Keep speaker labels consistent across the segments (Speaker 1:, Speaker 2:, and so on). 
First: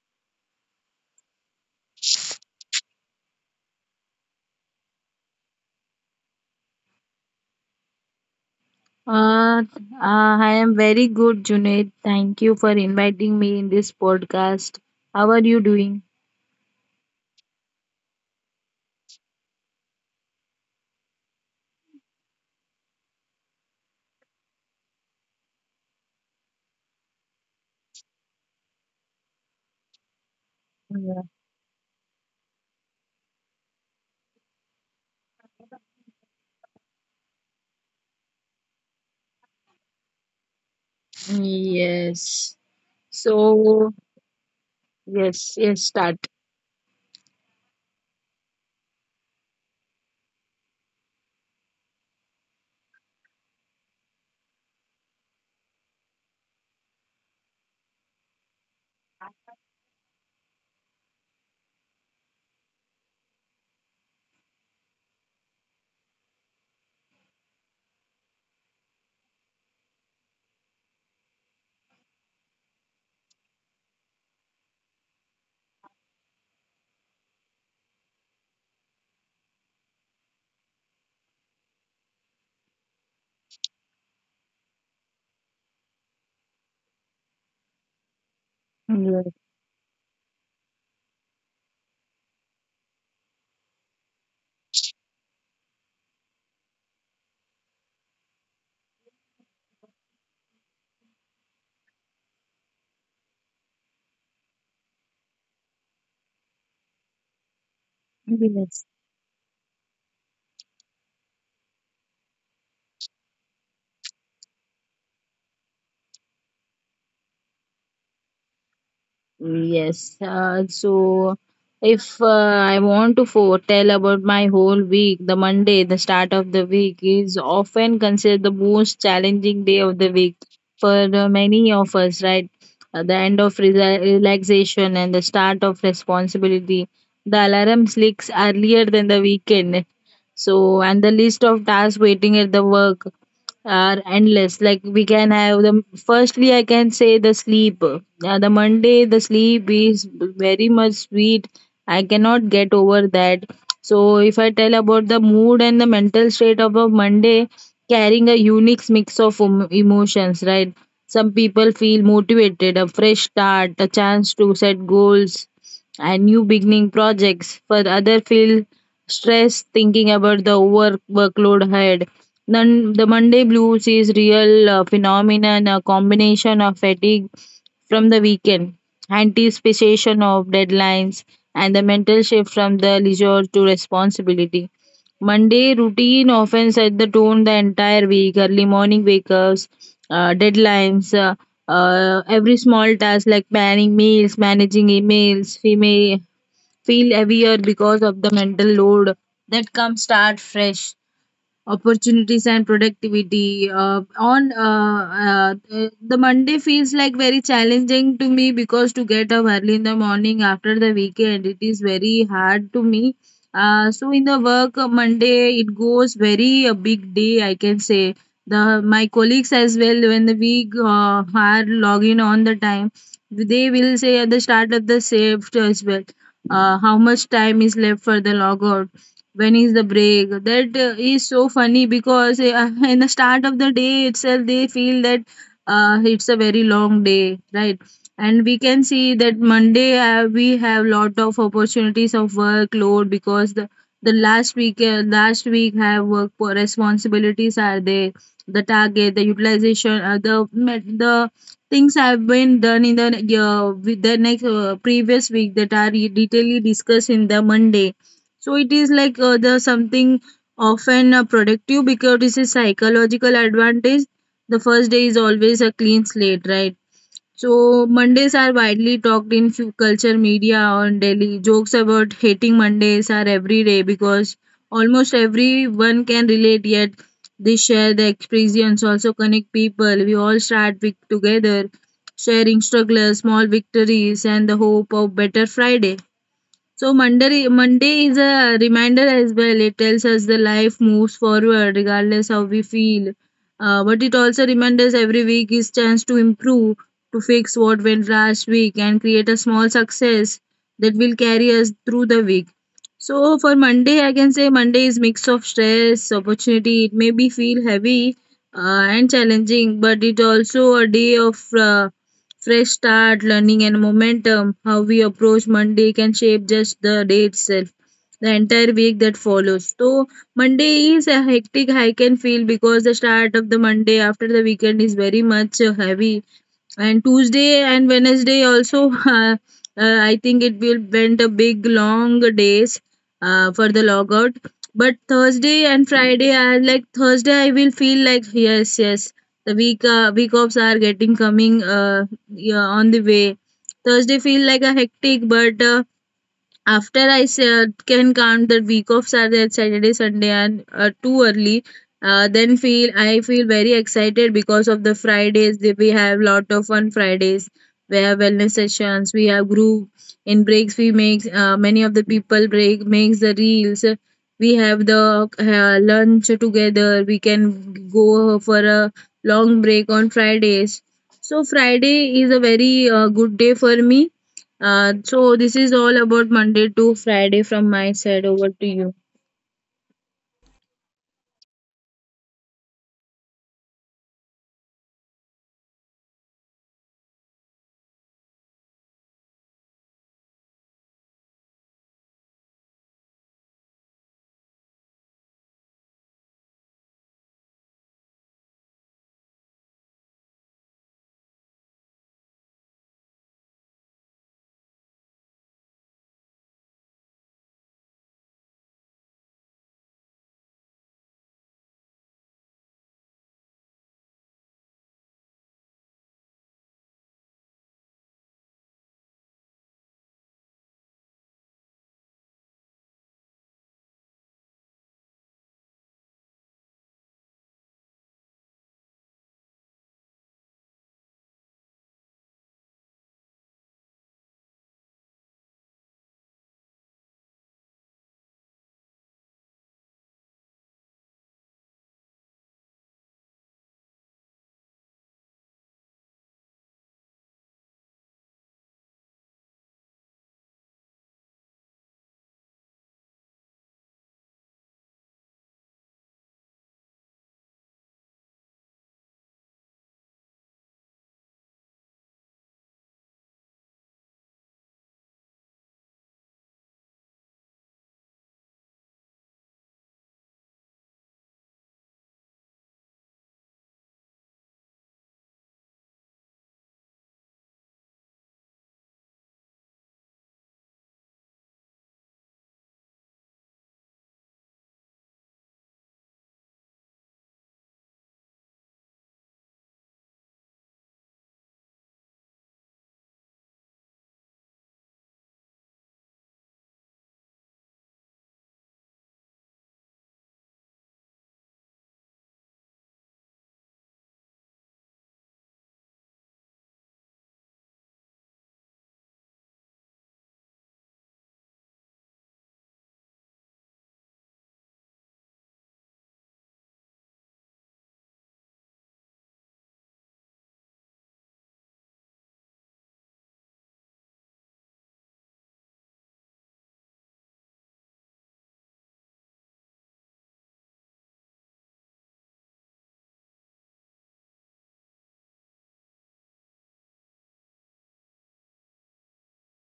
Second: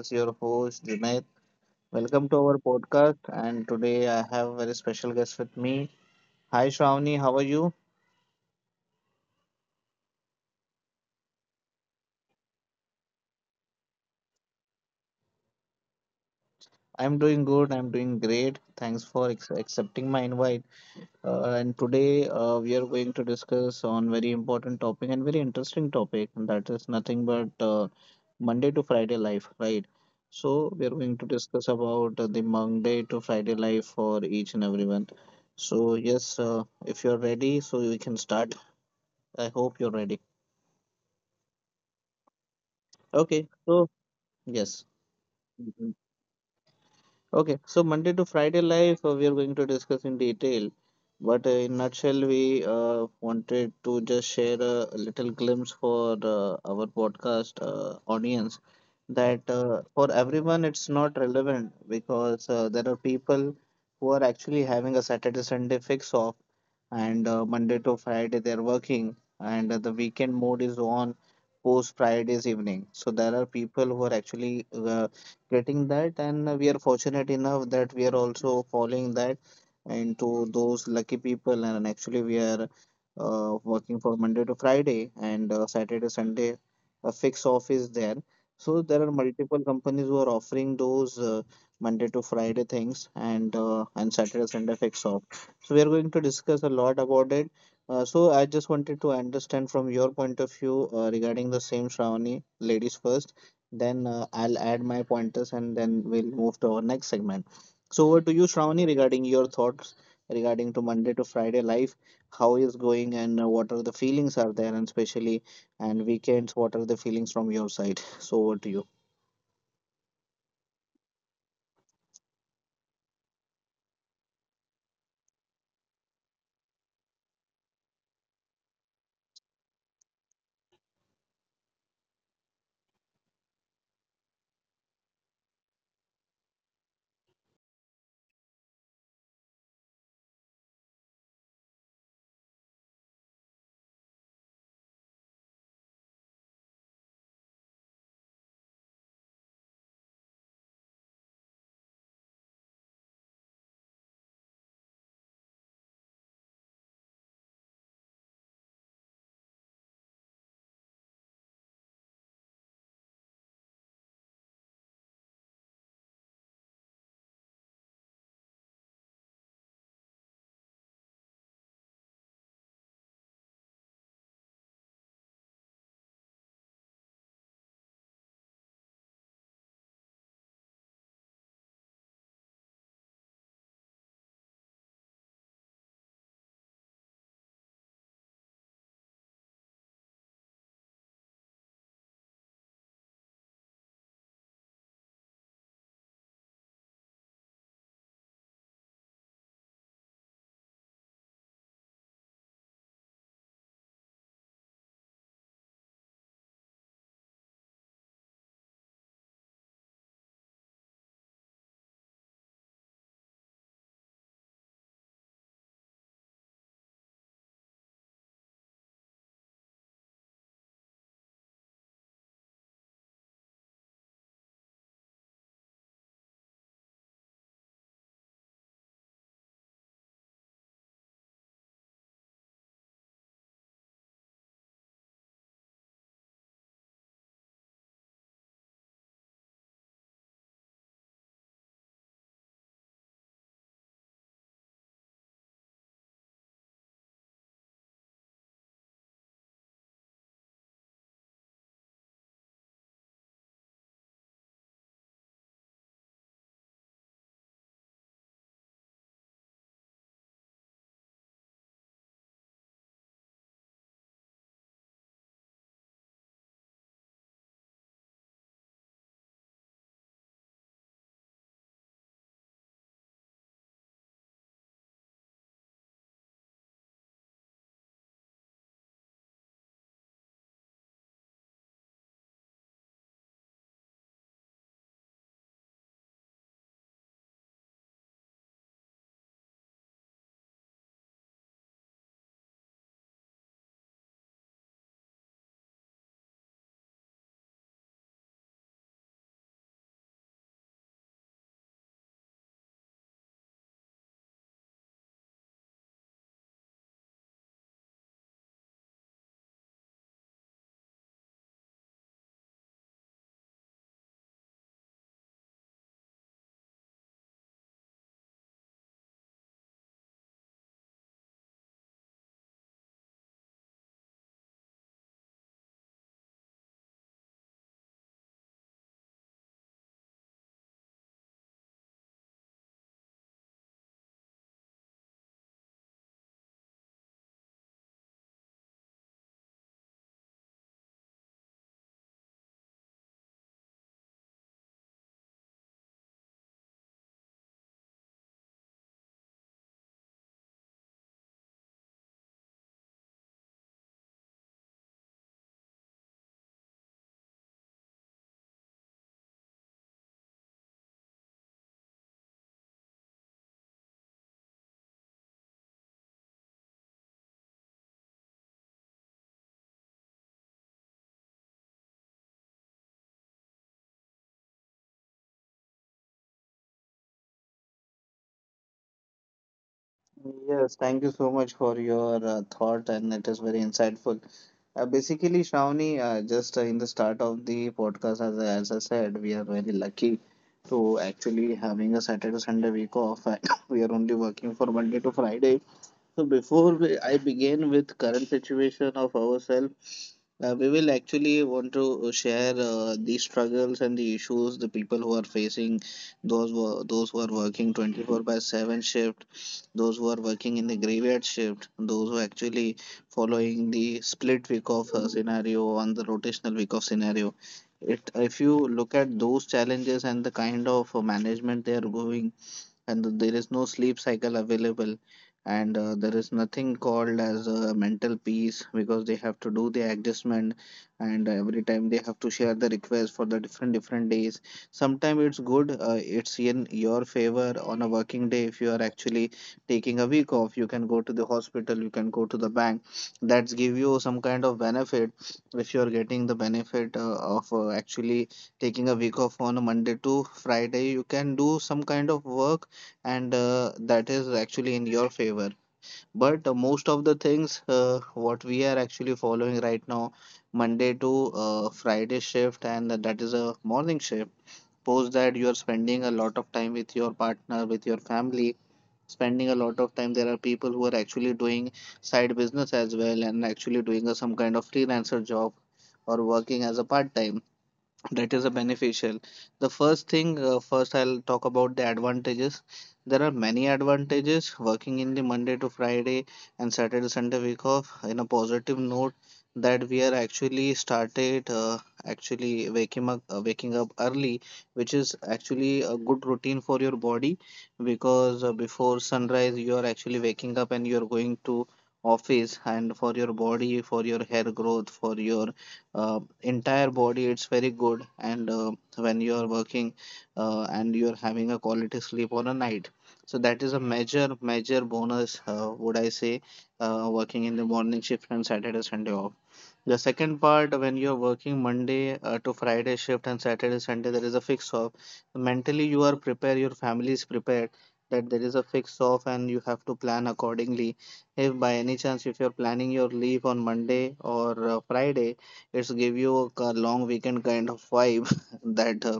Speaker 1: is your host Junaid. Welcome to our podcast. And today I have a very special guest with me. Hi Shravani, how are you?
Speaker 2: Uh, uh, I am very good, Junaid. Thank you for inviting me in this podcast. How are you doing?
Speaker 1: I'm doing good. I'm doing great. Thanks for accepting my invite. And today we are going to discuss on very important topic and very interesting topic. And that is nothing but Monday to Friday life, right? So we are going
Speaker 2: Yeah.
Speaker 1: to discuss about the Monday to Friday life for each and everyone. So yes, if you're ready, so we can start. I hope you're ready.
Speaker 2: Yes.
Speaker 1: Okay. So
Speaker 2: So,
Speaker 1: yes.
Speaker 2: yes, yes,
Speaker 1: Mm-hmm.
Speaker 2: start.
Speaker 1: Okay, so Monday to Friday life we are going to discuss in detail, but in nutshell we wanted to just share a little glimpse for our podcast audience that for everyone it's not relevant because there are people who are actually having a Saturday Sunday fix off and Monday to Friday they're working, and the weekend mode is on post Friday's evening. So there are people who are actually getting that, and we are fortunate enough that we are also following that into those lucky people, and actually we are working for Monday to Friday and Saturday Sunday a fixed off is there. So there are
Speaker 2: Yes.
Speaker 1: multiple companies who are offering those Monday to Friday things and and Saturday Sunday fixed off. So we are going to discuss a lot about it. So I just wanted to understand from your point of view regarding the same Shravani, ladies first. Then I'll add my pointers and then we'll move to our next segment. So over to you,
Speaker 2: Yes.
Speaker 1: Shravani, regarding your thoughts regarding to Monday to Friday life, how is going and what are the feelings are there, and especially and weekends, what are the feelings from your side? So over to you.
Speaker 2: Yes. So, if I want to foretell about my whole week, the Monday, the start of the week, is often considered the most challenging day of the week for many of us, right? The end of relaxation and the start of responsibility. The alarm sleeps earlier than the weekend. So, and the list of tasks waiting at the work are endless. Like we can have the firstly, I can say the sleep. The Monday, the sleep is very much sweet. I cannot get over that. So if I tell about the mood and the mental state of a Monday, carrying a unique mix of emotions, right? Some people feel motivated, a fresh start, a chance to set goals, and new beginning projects. For other, feel stress thinking about the work workload ahead then the Monday blues is real phenomenon, a combination of fatigue from the weekend, anticipation of deadlines, and the mental shift from the leisure to responsibility. Monday routine often set the tone the entire week. Early morning wake-ups, uh, deadlines, uh, every small task like planning meals, managing emails, we may feel heavier because of the mental load that comes start fresh opportunities and productivity on the Monday feels like very challenging to me because to get up early in the morning after the weekend it is very hard to me. So in the work Monday it goes very a big day I can say. The my colleagues as well when the week are logging on the time they will say at the start of the shift as well, how much time is left for the logout, when is the break that is so funny because in the start of the day itself they feel that it's a very long day, right? And we can see that Monday we have lot of opportunities of workload because the last week have work for responsibilities are there, the target, the utilization, the things have been done in the with the next previous week that are detailedly discussed in the Monday. So it is like the something often productive because this is psychological advantage. The first day is always a clean slate, right? So Mondays are widely talked in few culture media on daily. Jokes about hating Mondays are every day because almost everyone can relate. Yet they share the experience, also connect people. We all start week together, sharing struggles, small victories, and the hope of better Friday. So Monday is a reminder as well. It tells us the life moves forward regardless how we feel. But it also reminds us every week is chance to improve, to fix what went last week and create a small success that will carry us through the week. So for Monday, I can say Monday is mix of stress, opportunity. It may be feel heavy and challenging, but it also a day of uh, fresh start, learning and momentum. How we approach Monday can shape just the day itself, the entire week that follows. So Monday is a hectic I can feel because the start of the Monday after the weekend is very much heavy, and Tuesday and Wednesday also, I think it will went a big long days for the logout. But Thursday and Friday are like Thursday. I will feel like yes, yes, the week offs are getting coming, yeah, on the way. Thursday feel like a hectic, but after can count that week offs are Saturday, Saturday, Sunday, and too early, then feel I feel very excited because of the Fridays. They, we have lot of fun Fridays. We have wellness sessions. We have group in breaks. We make many of the people break makes the reels. We have the lunch together. We can go for a long break on Fridays. So Friday is a very good day for me. So this is all about Monday to Friday from my side. Over to you.
Speaker 1: Yes, thank you so much for your thought, and it is very insightful. Basically, Shravani, just in the start of the podcast, as I said, we are very lucky to actually having a Saturday to Sunday week off, and we are only working for Monday to Friday. So, before I begin with current situation of ourselves, we will actually want to share the struggles and the issues the people who are facing, those who are working 24 by 7 shift, those who are working in the graveyard shift, those who actually following the split week of scenario on the rotational week of scenario. If you look at those challenges and the kind of management they are going and there is no sleep cycle available and there is nothing called as a mental peace because they have to do the adjustment and every time they have to share the request for the different different days. Sometimes it's good, it's in your favor on a working day. If you are actually taking a week off you can go to the hospital, you can go to the bank, that's give you some kind of benefit. If you are getting the benefit of actually taking a week off on a Monday to Friday you can do some kind of work, and that is actually in your favor. But most of the things what we are actually following right now, Monday to Friday shift, and that is a morning shift. Post that you are spending a lot of time with your partner, with your family, spending a lot of time. There are people who are actually doing side business as well and actually some kind of freelancer job or working as a part time, that is a beneficial. The first thing, first I'll talk about the advantages. There are many advantages working in the Monday to Friday and Saturday Sunday week off. In a positive note, that we are actually started actually waking up, waking up early, which is actually a good routine for your body, because before sunrise you are actually waking up and you are going to office, and for your body, for your hair growth, for your entire body it's very good. And when you are working and you are having a quality sleep on a night, so that is a major bonus would I say, working in the morning shift and Saturday Sunday off. The second part, when you're working Monday to Friday shift and Saturday, Sunday, there is a fix off. Mentally, you are prepared, your family is prepared that there is a fix off and you have to plan accordingly. If by any chance, if you're planning your leave on Monday or Friday, it's give you a long weekend kind of vibe that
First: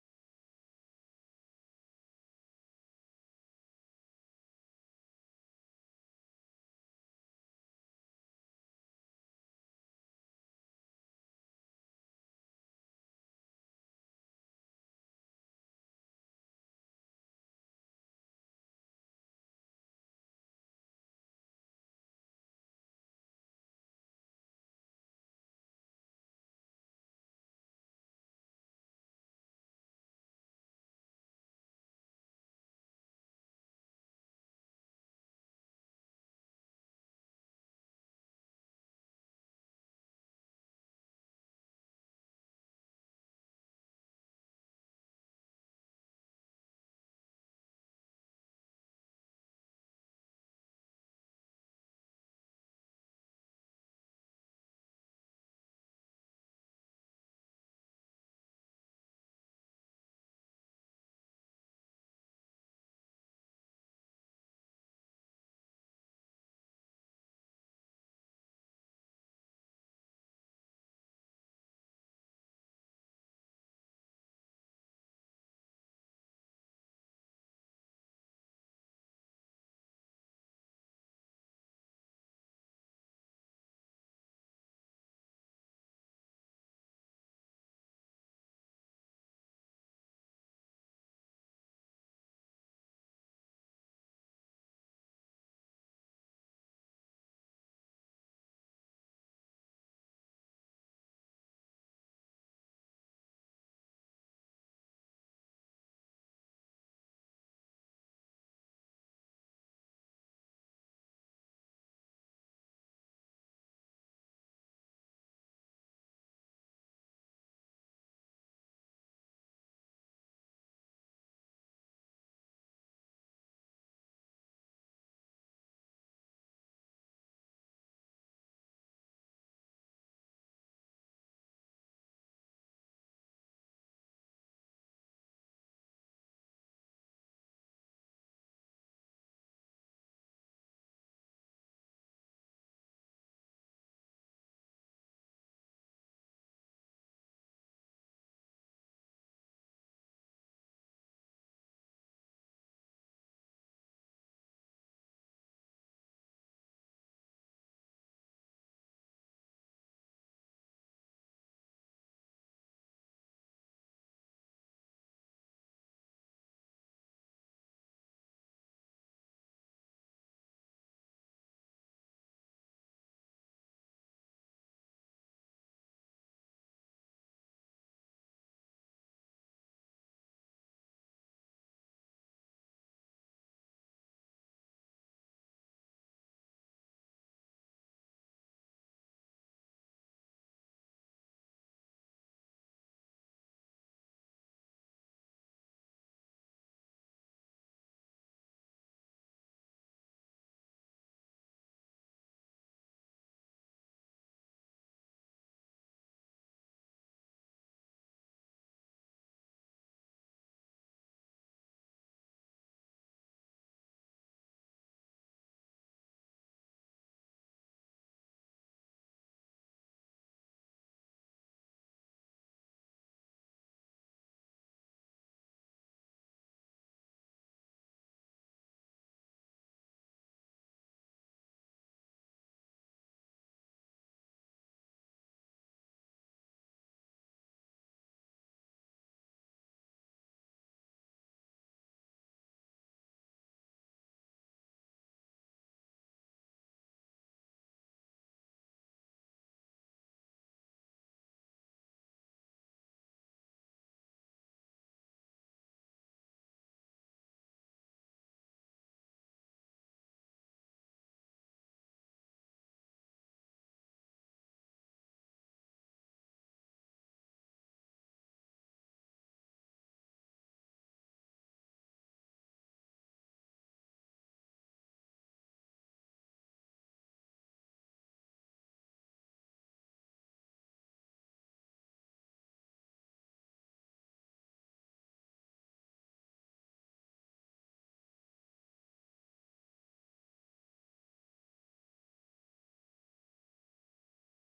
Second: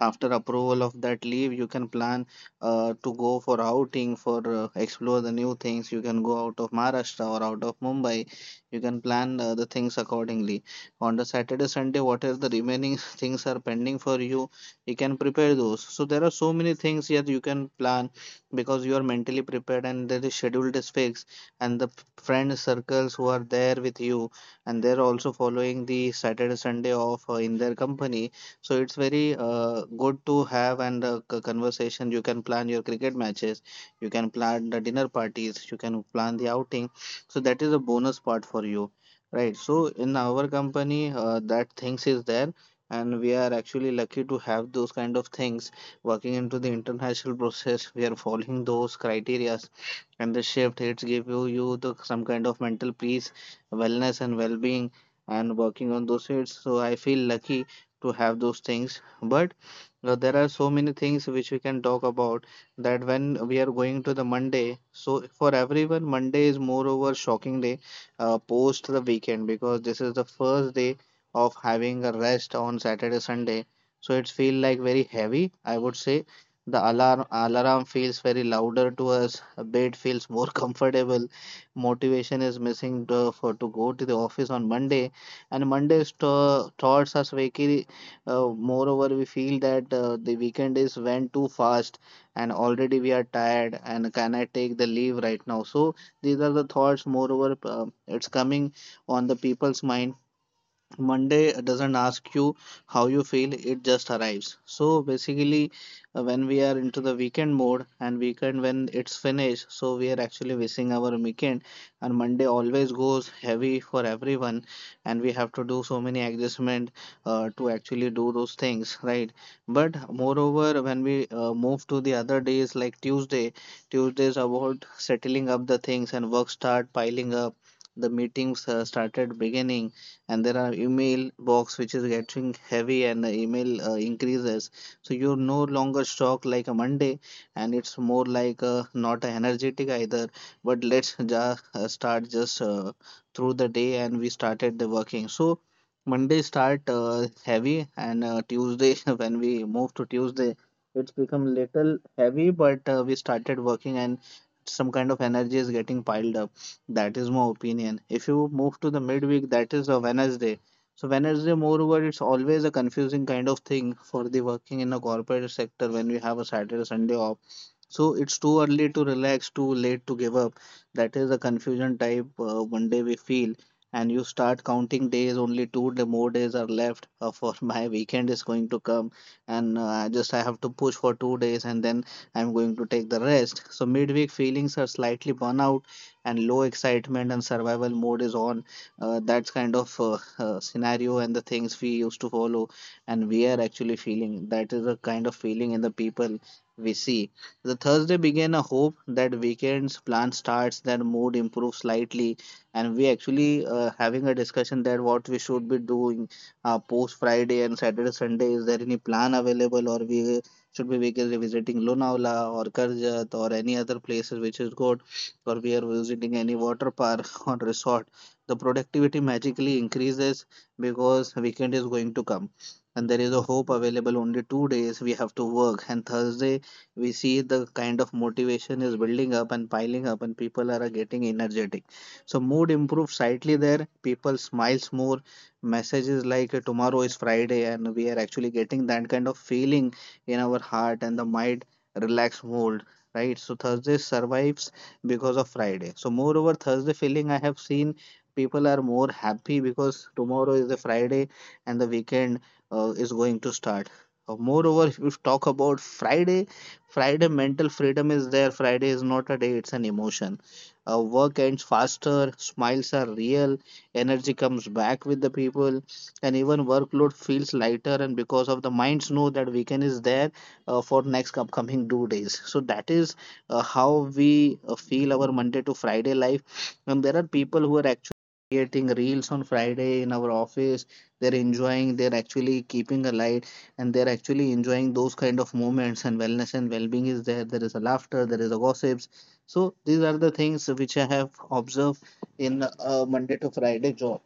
Speaker 1: after approval of that leave, you can plan to go for outing, for explore the new things. You can go out of Maharashtra or out of Mumbai, you can plan the things accordingly. On the Saturday Sunday, what are the remaining things are pending for you, you can prepare those. So there are so many things here you can plan, because you are mentally prepared and the schedule is fixed. And the friend circles who are there with you, and they're also following the Saturday Sunday off in their company, so it's very good to have. And conversation, you can plan your cricket matches, you can plan the dinner parties, you can plan the outing. So that is a bonus part for you, right? So in our company, that things is there, and we are actually lucky to have those kind of things working into the international process. We are following those criterias, and the shift it's give you the some kind of mental peace, wellness, and well-being, and working on those shifts. So I feel lucky to have those things, but there are so many things which we can talk about, that when we are going to the Monday. So for everyone, Monday is moreover shocking day post the weekend, because this is the first day of having a rest on Saturday, Sunday. So it feel like very heavy, I would say. The alarm feels very louder to us. A bed feels more comfortable. Motivation is missing for to go to the office on Monday, and Monday's thoughts are very moreover, we feel that the weekend is went too fast and already we are tired and can I take the leave right now? So these are the thoughts. Moreover, it's coming on the people's mind. Monday doesn't ask you how you feel, it just arrives. So basically, when we are into the weekend mode and weekend when it's finished, so we are actually missing our weekend. And Monday always goes heavy for everyone, and we have to do so many adjustment to actually do those things, right? But moreover, when we move to the other days like Tuesday, Tuesday is about settling up the things and work start piling up. The meetings started beginning, and there are email box which is getting heavy and the email increases, so you're no longer shocked like a Monday, and it's more like not energetic either, but let's just start just through the day, and we started the working. So Monday start heavy and Tuesday, when we move to Tuesday it's become little heavy, but we started working and some kind of energy is getting piled up, that is my opinion. If you move to the midweek, that is a Wednesday. So Wednesday, moreover, it's always a confusing kind of thing for the working in a corporate sector when we have a Saturday, Sunday off. So it's too early to relax, too late to give up. That is the confusion type one day we feel, and you start counting days, only two-day, more days are left for my weekend is going to come, and I have to push for two days, and then I'm going to take the rest. So midweek feelings are slightly burnout, and low excitement and survival mode is on. That's kind of scenario and the things we used to follow, and we are actually feeling. That is the kind of feeling in the people we see. The Thursday began a hope that weekend's plan starts, that mood improves slightly, and we actually having a discussion that what we should be doing post Friday and Saturday Sunday. Is there any plan available, or we should be visiting Lonavala or Karjat or any other places which is good, or we are visiting any water park or resort. The productivity magically increases because weekend is going to come, and there is a hope available, only 2 days we have to work. And Thursday we see the kind of motivation is building up and piling up, and people are getting energetic, so mood improves slightly there, people smiles more, messages like tomorrow is Friday, and we are actually getting that kind of feeling in our heart and the mind, relax mold, right? So Thursday survives because of Friday. So moreover Thursday feeling, I have seen people are more happy because tomorrow is the Friday and the weekend is going to start. Moreover, if we talk about Friday, Friday mental freedom is there. Friday is not a day, it's an emotion. Work ends faster, smiles are real, energy comes back with the people, and even workload feels lighter. And because of the minds know that weekend is there for next upcoming 2 days. So that is how we feel our Monday to Friday life. And there are people who are actually creating reels on Friday in our office. They're enjoying. They're actually keeping alive, and they're actually enjoying those kind of moments, and wellness and well-being is there. There is a laughter, there is a gossips. So these are the things which I have observed in a Monday to Friday job,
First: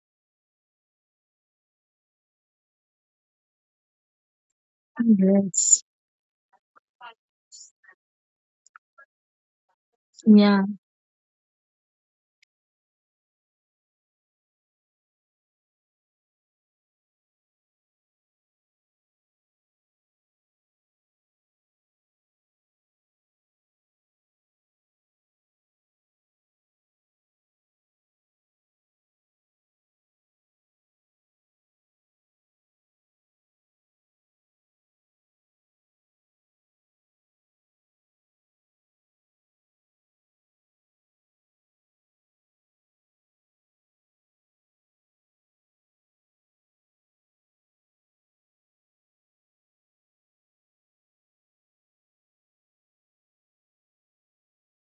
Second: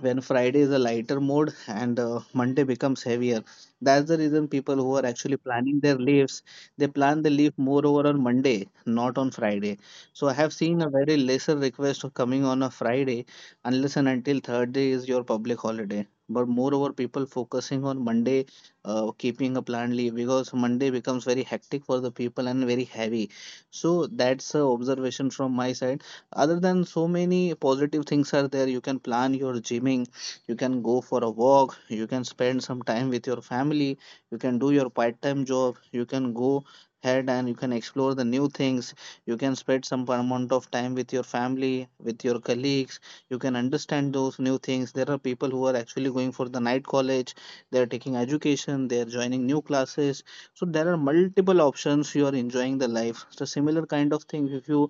Speaker 1: when Friday is a lighter mode and Monday becomes heavier. That's the reason people who are actually planning
Speaker 2: Yes.
Speaker 1: their leaves, they plan the leave more over on Monday, not on Friday. So I have
Speaker 2: Yeah.
Speaker 1: seen a very lesser request of coming on a Friday unless and until third day is your public holiday. But moreover, people focusing on Monday, keeping a planned leave because Monday becomes very hectic for the people and very heavy. So that's a observation from my side. Other than, so many positive things are there. You can plan your gymming, you can go for a walk, you can spend some time with your family, you can do your part-time job, you can go ahead and you can explore the new things, you can spend some amount of time with your family, with your colleagues, you can understand those new things. There are people who are actually going for the night college, they are taking education, they are joining new classes. So there are multiple options, you are enjoying the life. So similar kind of thing if you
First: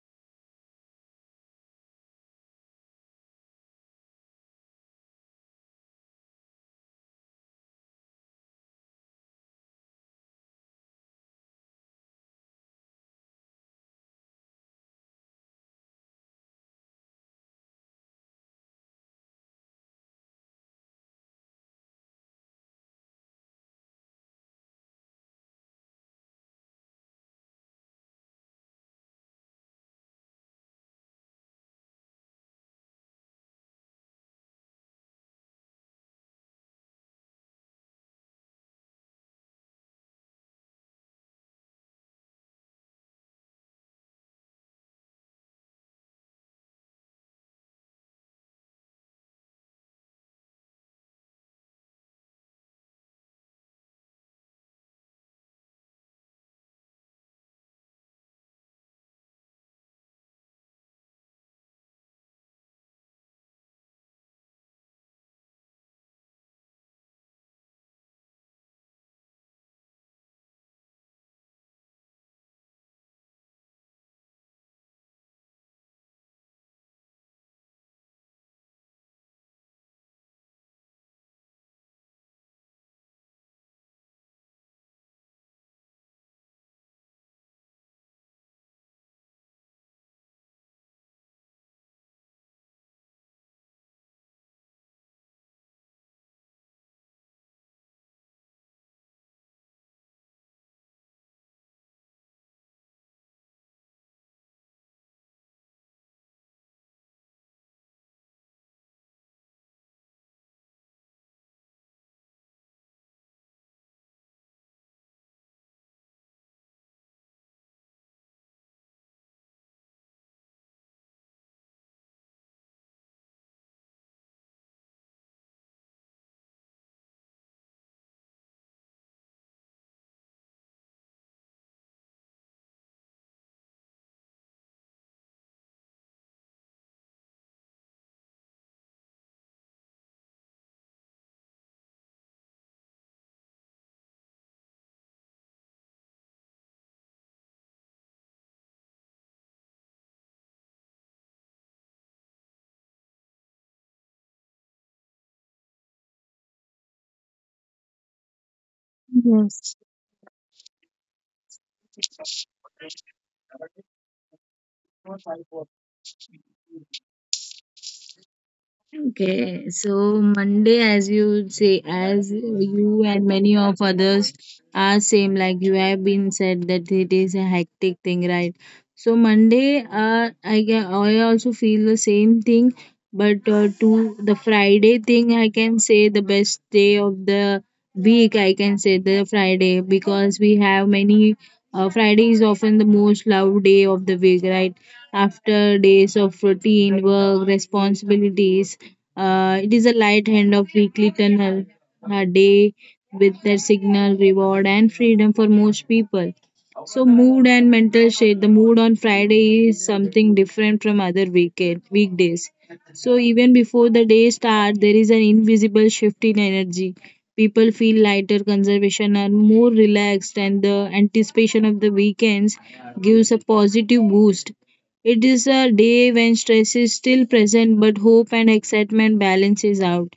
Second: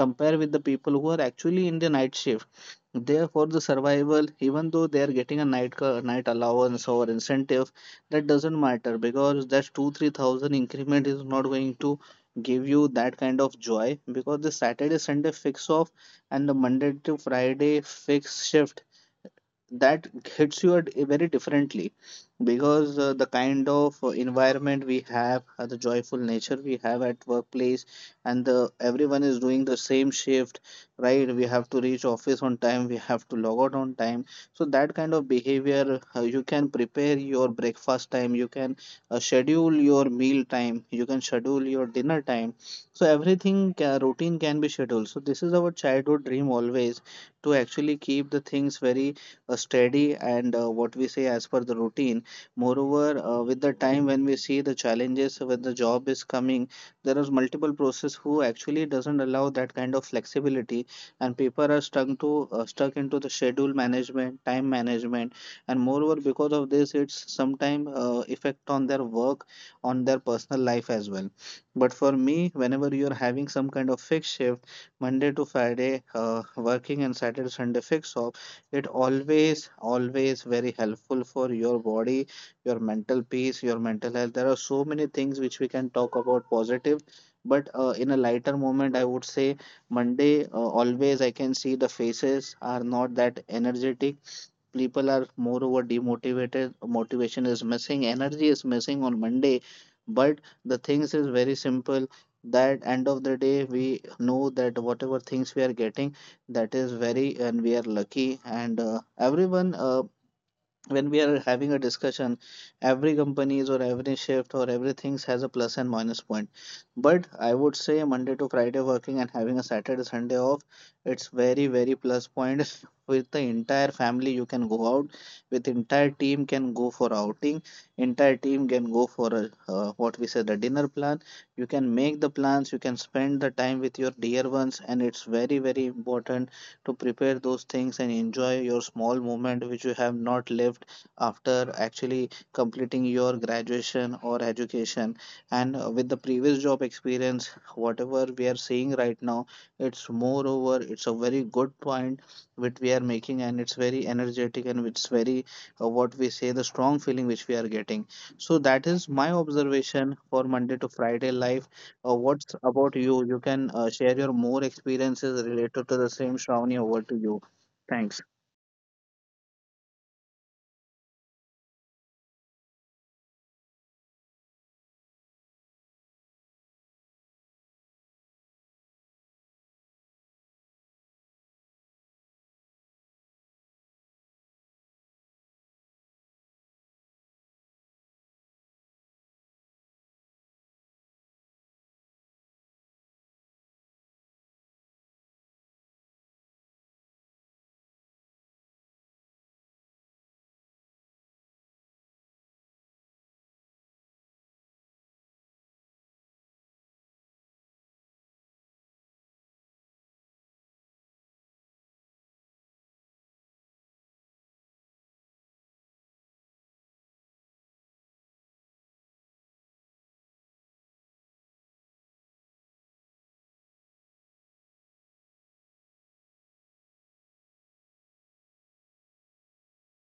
Speaker 1: compare with the people who are actually in the night shift. Therefore, the survival, even though they are getting a night allowance or incentive, that doesn't matter because that 2-3 thousand increment is not going to give you that kind of joy, because the Saturday Sunday fix off and the Monday to Friday fixed shift, that hits you at very differently. Because the kind of environment we have, the joyful nature we have at workplace, and the everyone is doing the same shift, right? We have to reach office on time, we have to log out on time. So that kind of behavior, you can prepare your breakfast time, you can schedule your meal time, you can schedule your dinner time. So everything, routine can be scheduled. So this is our childhood dream always, to actually keep the things very steady and what we say as per the routine. Moreover, with the time when we see the challenges, when the job is coming, there is multiple process who actually doesn't allow that kind of flexibility, and people are stuck to stuck into the schedule management, time management, and moreover because of this, it's sometime effect on their work, on their personal life as well. But for me, whenever you're having some kind of fixed shift, Monday to Friday, working and Saturday Sunday fixed off, it always always very helpful for your body, your mental peace, your mental health. There are so many things which we can talk about positive. But in a lighter moment, I would say Monday, always I can see the faces are not that energetic. People are moreover demotivated, motivation is missing, energy is missing on Monday. But the things is very simple, that end of the day we know that whatever things we are getting, that is very, and we are lucky. And everyone, when we are having a discussion, every companies or every shift or everything has a plus and minus point. But I would say Monday to Friday working and having a Saturday Sunday off, it's very very plus point. With the entire family you can go out, with entire team can go for outing, entire team can go for a, what we said, the dinner plan. You can make the plans, you can spend the time with your dear ones, and it's very very important to prepare those things and enjoy your small moment which you have not lived after actually completing your graduation or education. And with the previous job experience, whatever we are seeing right now, it's moreover, it's a very good point which we are making, and it's very energetic, and it's very what we say the strong feeling which we are getting. So that is my
Speaker 2: Yes.
Speaker 1: observation for Monday to Friday life. What's about you? You can share your more experiences related to the same, Shravani. Over to you. Thanks.
Speaker 2: Okay, so Monday, as you say, as you and many of others are same, like you have been said that it is a hectic thing, right? So Monday, I also feel the same thing, but to the Friday thing, I can say the best day of the week. I can say the Friday because we have many, Friday is often the most loved day of the week, right? After days of routine, work, responsibilities, it is a light hand of weekly tunnel, a day with their signal, reward, and freedom for most people. So, mood and mental state. The mood on Friday is something different from other weekend weekdays. So even before the day starts, there is an invisible shift in energy. People feel lighter, conservation are more relaxed, and the anticipation of the weekends gives a positive boost. It is a day when stress is still present, but hope and excitement balances out.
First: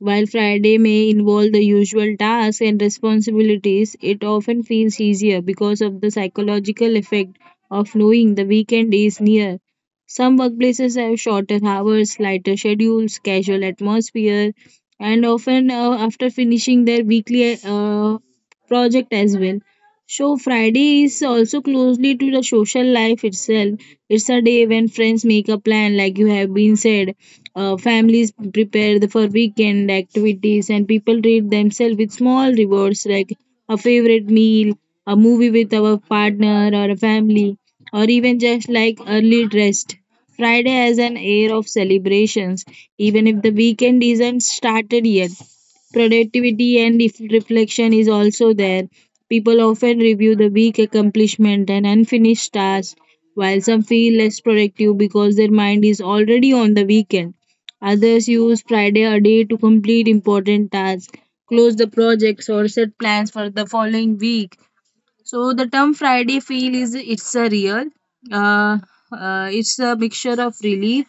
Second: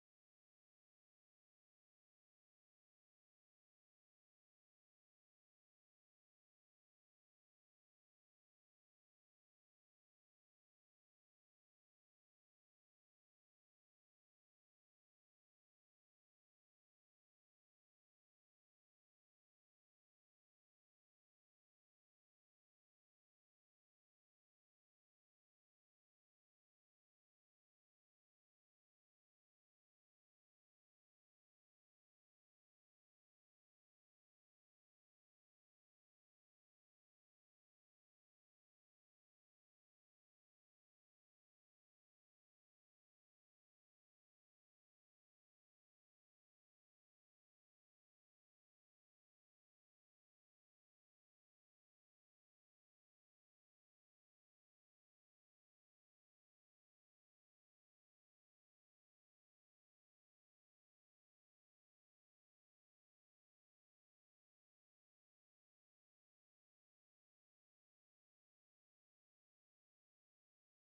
Speaker 2: While Friday may involve the usual tasks and responsibilities, it often feels easier because of the psychological effect of knowing the weekend is near. Some workplaces have shorter hours, lighter schedules, casual atmosphere, and often after finishing their weekly project as well. So Friday is also closely to the social life itself. It's a day when friends make a plan, like you have been said. Families prepare for weekend activities, and people treat themselves with small rewards like a favorite meal, a movie with our partner or a family, or even just like early rest. Friday has an air of celebrations, even if the weekend isn't started yet. Productivity and if reflection is also there. People often review the week accomplishment and unfinished tasks, while some feel less productive because their mind is already on the weekend. Others use Friday a day to complete important tasks, close the projects, or set plans for the following week. So the term Friday feel is it's a real. Uh, it's a mixture of relief,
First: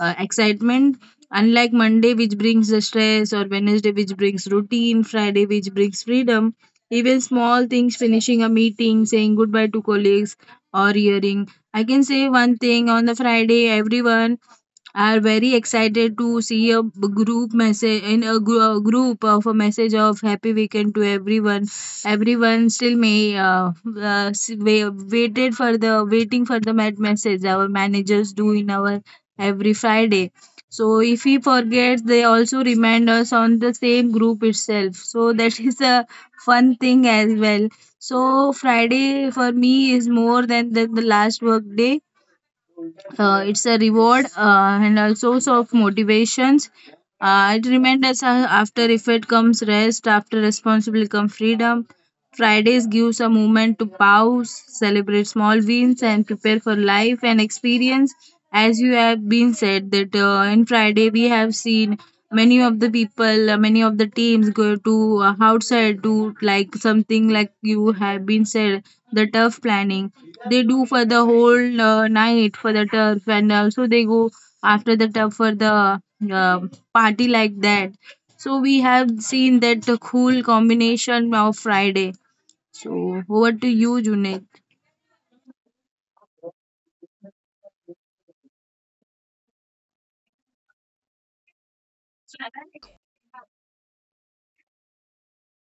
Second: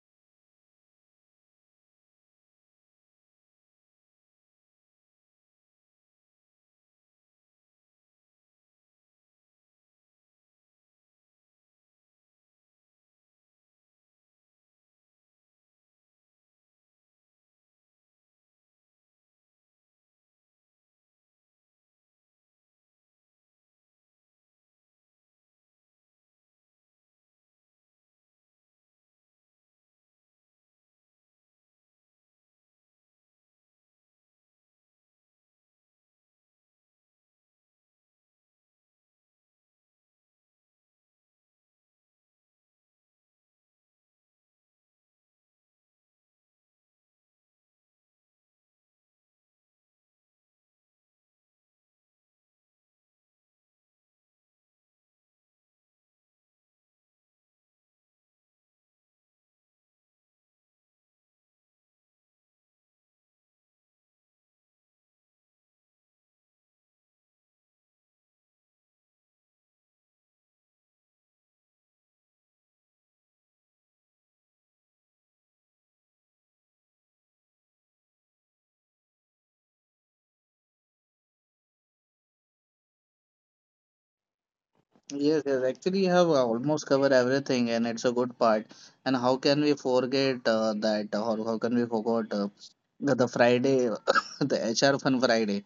Speaker 2: excitement. Unlike Monday, which brings the stress, or Wednesday, which brings routine, Friday, which brings freedom. Even small things, finishing a meeting, saying goodbye to colleagues, or hearing. I can say one thing on the Friday, everyone are very excited to see a group message in a, a group of a message of happy weekend to everyone. Everyone still may s- wa- waited for the waiting for the mad message our managers do in our every Friday. So if he forgets, they also remind us on the same group itself. So that is a fun thing as well. So Friday for me is more than the last work day. It's a reward and a source of motivations. It reminds us after effort comes rest, after responsibility comes freedom. Fridays gives a moment to pause, celebrate small wins, and prepare for life and experience. As you have been said, that in Friday we have seen many of the people, many of the teams go to outside to like something like you have been said, the turf planning. They do for the whole night for the turf, and also they go after the turf for the uh, party like that. So we have seen that cool combination of Friday. Over to you, Junaid.
Speaker 1: Yes, yes, actually, you have almost covered everything, and it's a good part. And how can we forget that, or how can we forget the Friday, the HR Fun Friday?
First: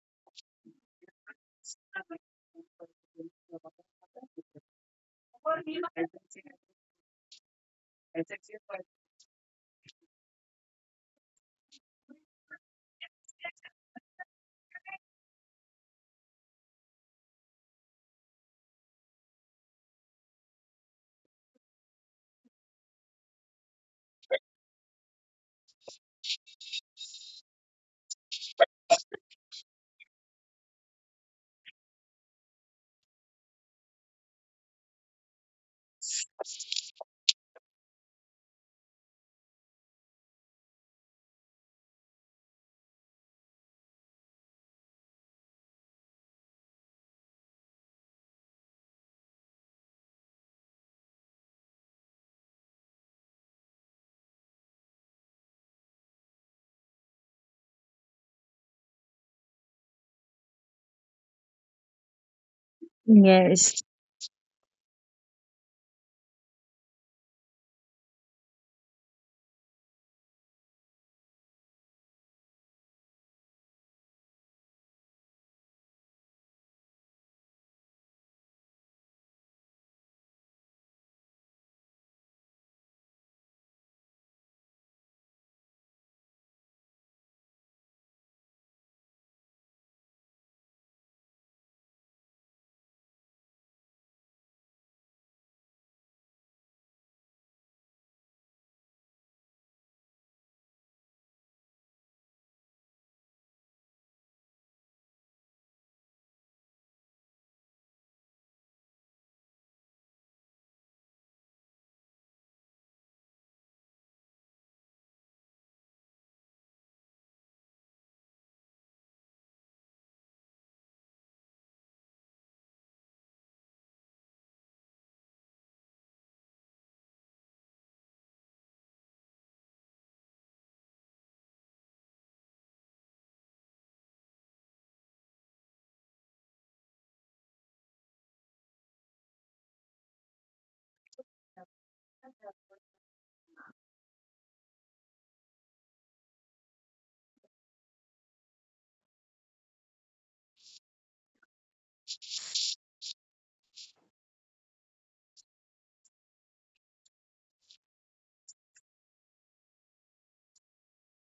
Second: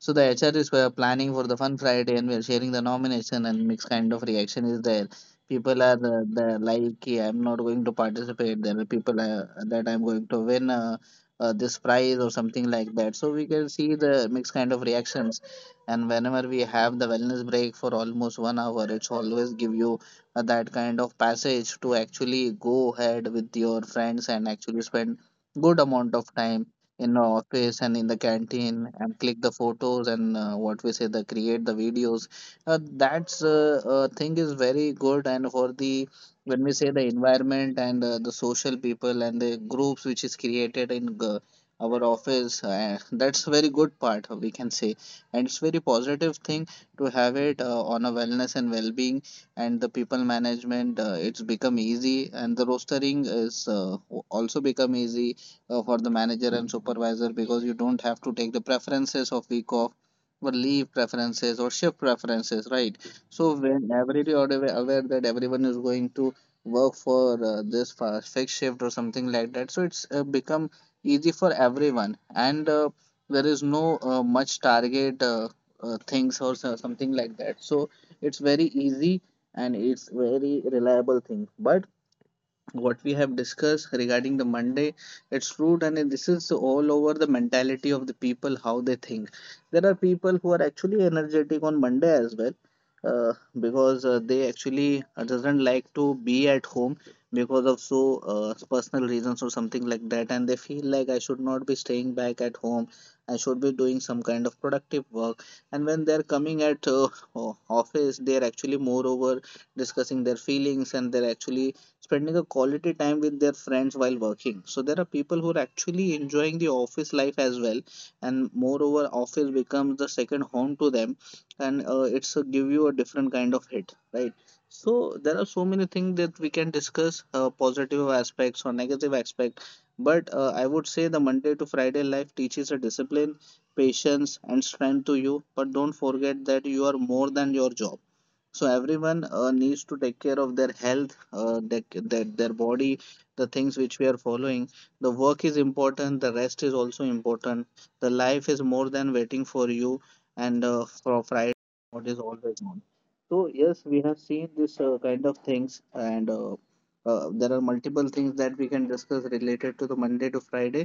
Speaker 1: So the HRs were planning for the fun Friday, and we are sharing the nomination, and mixed kind of reaction is there. People are the like, "Yeah, I'm not going to participate." There are people that I'm going to win this prize or something like that. So we can see the mixed kind of reactions. And whenever we have the wellness break for almost 1 hour, it's always give you that kind of passage to actually go ahead with your friends and actually spend good amount of time in the office and in the canteen and click the photos and what we say the create the videos, uh, that's thing is very good. And for the, when we say the environment and the social people and the groups which is created in our office, that's very good part, we can say, and it's very positive thing to have it on a wellness and well-being. And the people management, it's become easy, and the rostering is also become easy for the manager and supervisor, because you don't have to take the preferences of week off or leave preferences or shift preferences, right? So
Speaker 2: Yes.
Speaker 1: when everybody are aware that everyone is going to work for this fixed shift or something like that, so it's become easy for everyone. And there is no much target, things or something like that. So it's very easy and it's very reliable thing. But what we have discussed regarding the Monday, it's true, and this is all over the mentality of the people, how they think. There are people who are actually energetic on Monday as well, because they actually doesn't like to be at home because of so personal reasons or something like that, and they feel like I should not be staying back at home. I should be doing some kind of productive work. And when they're coming at office, they're actually moreover discussing their feelings, and they're actually spending a quality time with their friends while working. So there are people who are actually enjoying the office life as well, and moreover, office becomes the second home to them, and it's a, give you a different kind of hit, right? So there are so many things that we can discuss, positive aspects or negative aspect, but I would say the Monday to Friday life teaches a discipline, patience, and strength to you. But don't forget that you are more than your job. So everyone needs to take care of their health, their body, the things which we are following. The work is important, the rest is also important. The life is more than waiting for you and for Friday. What is always on? So yes, we have seen this kind of things and there are multiple things that we can discuss related to the Monday to Friday.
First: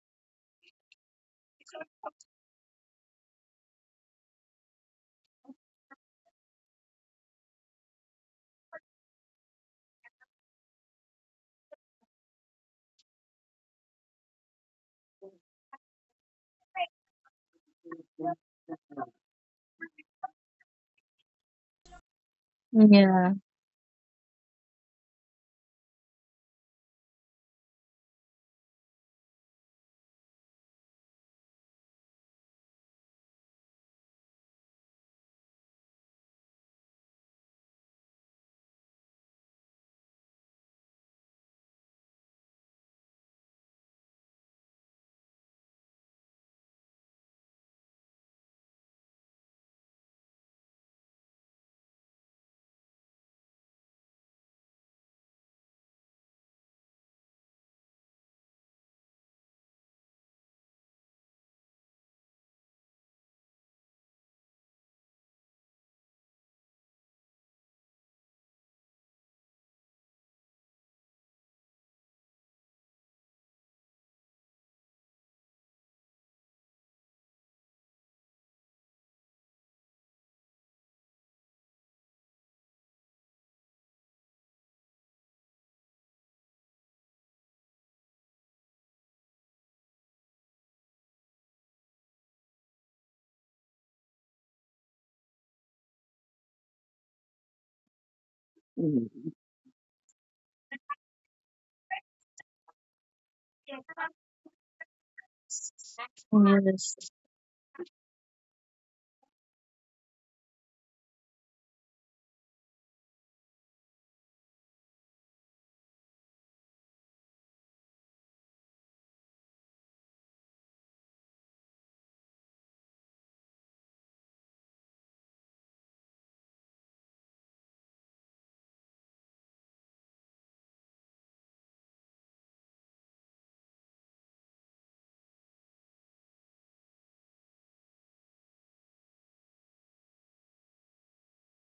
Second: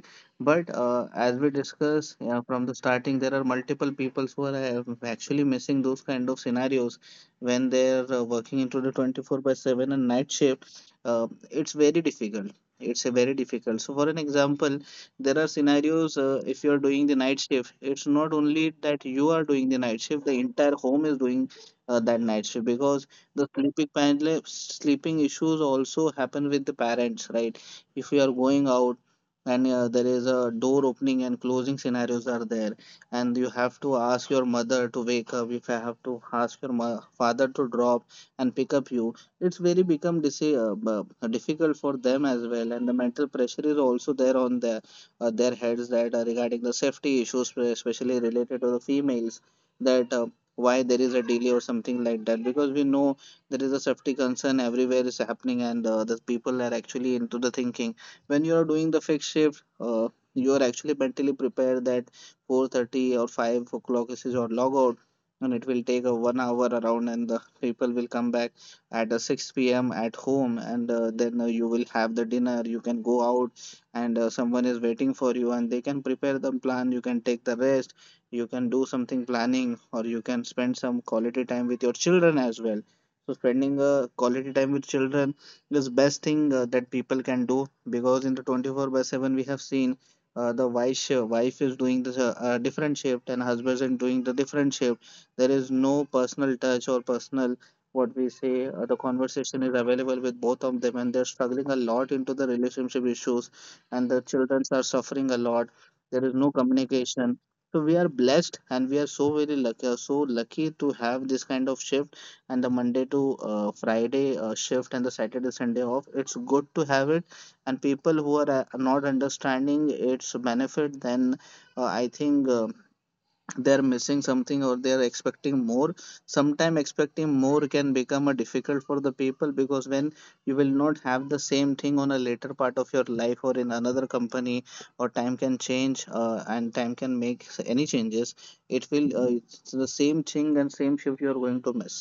Speaker 1: But as we discuss, from the starting, there are multiple peoples who are actually missing those kind of scenarios when they're working into the 24 by 7 and night shift. It's very difficult, it's a very difficult. So for an example, there are scenarios, if you are doing the night shift, it's not only that you are doing the night shift, the entire home is doing that night shift, because the
Speaker 2: Yeah.
Speaker 1: sleeping panel, sleeping issues also happen with the parents, right? If you are going out and there is a door opening and closing scenarios are there, and you have to ask your mother to wake up. If I have to ask your father to drop and pick up you, it's very become difficult for them as well, and the mental pressure is also there on their heads, that regarding the safety issues, especially related to the females, that why there is a delay or something like that, because we know there is a safety concern everywhere is happening and the people are actually into the thinking. When you are doing the fixed shift, you are actually mentally prepared that 4:30 or 5 o'clock is your logout, and it will take a 1 hour around and the people will come back at 6 p.m. at home, and then you will have the dinner, you can go out, and someone is waiting for you and they can prepare the plan, you can take the rest, you can do something planning, or you can spend some quality time with your children as well. So spending quality time with children is best thing that people can do, because in the 24 by 7 we have seen wife is doing the different shift and husband is doing the different shift. There is no personal touch or personal, what we say. The conversation is available with both of them, and they're struggling a lot into the relationship issues, and the children are suffering a lot. There is no
Speaker 2: Yes.
Speaker 1: communication. So we are blessed, and we are so very lucky, so lucky to have this kind of shift and the Monday to Friday shift and the Saturday Sunday off. It's good to have it, and people who are not understanding its benefit, then I think they're missing something or they're expecting more. Sometimes expecting more can become a difficult for the people, because when you will not have the same thing on a later part of your life or in another company, or time can change, and time can make any changes, it will it's the same thing and same shift you are going to miss.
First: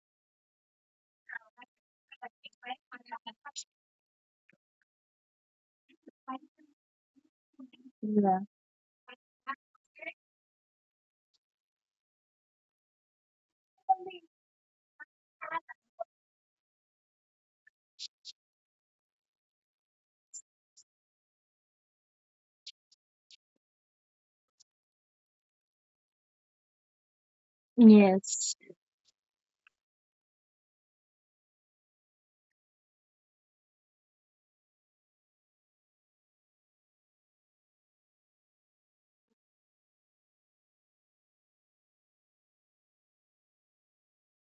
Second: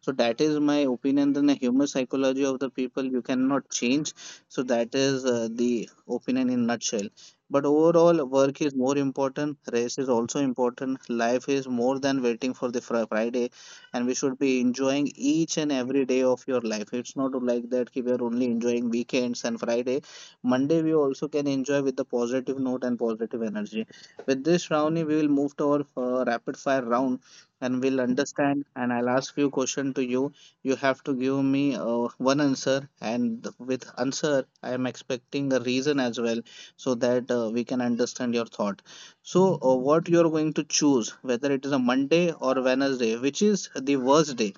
Speaker 1: So that is my opinion. Then the human psychology of the people you cannot change. So that is the opinion in nutshell. But overall, work is more important, rest is also important, life is more than waiting for the Friday, and we should be enjoying each and every day of your life. It's not like that ki we are only enjoying weekends and Friday. Monday, we also can enjoy with the positive note and positive energy. With this, Ravni, we will move to our rapid fire round, and we'll
Speaker 2: Yes.
Speaker 1: understand. And I'll ask few questions to you. You have to give me one answer, and with answer, I am expecting a reason as well, so that we can understand your thought. So what you are going to choose, whether it is a Monday or Wednesday, which is the worst day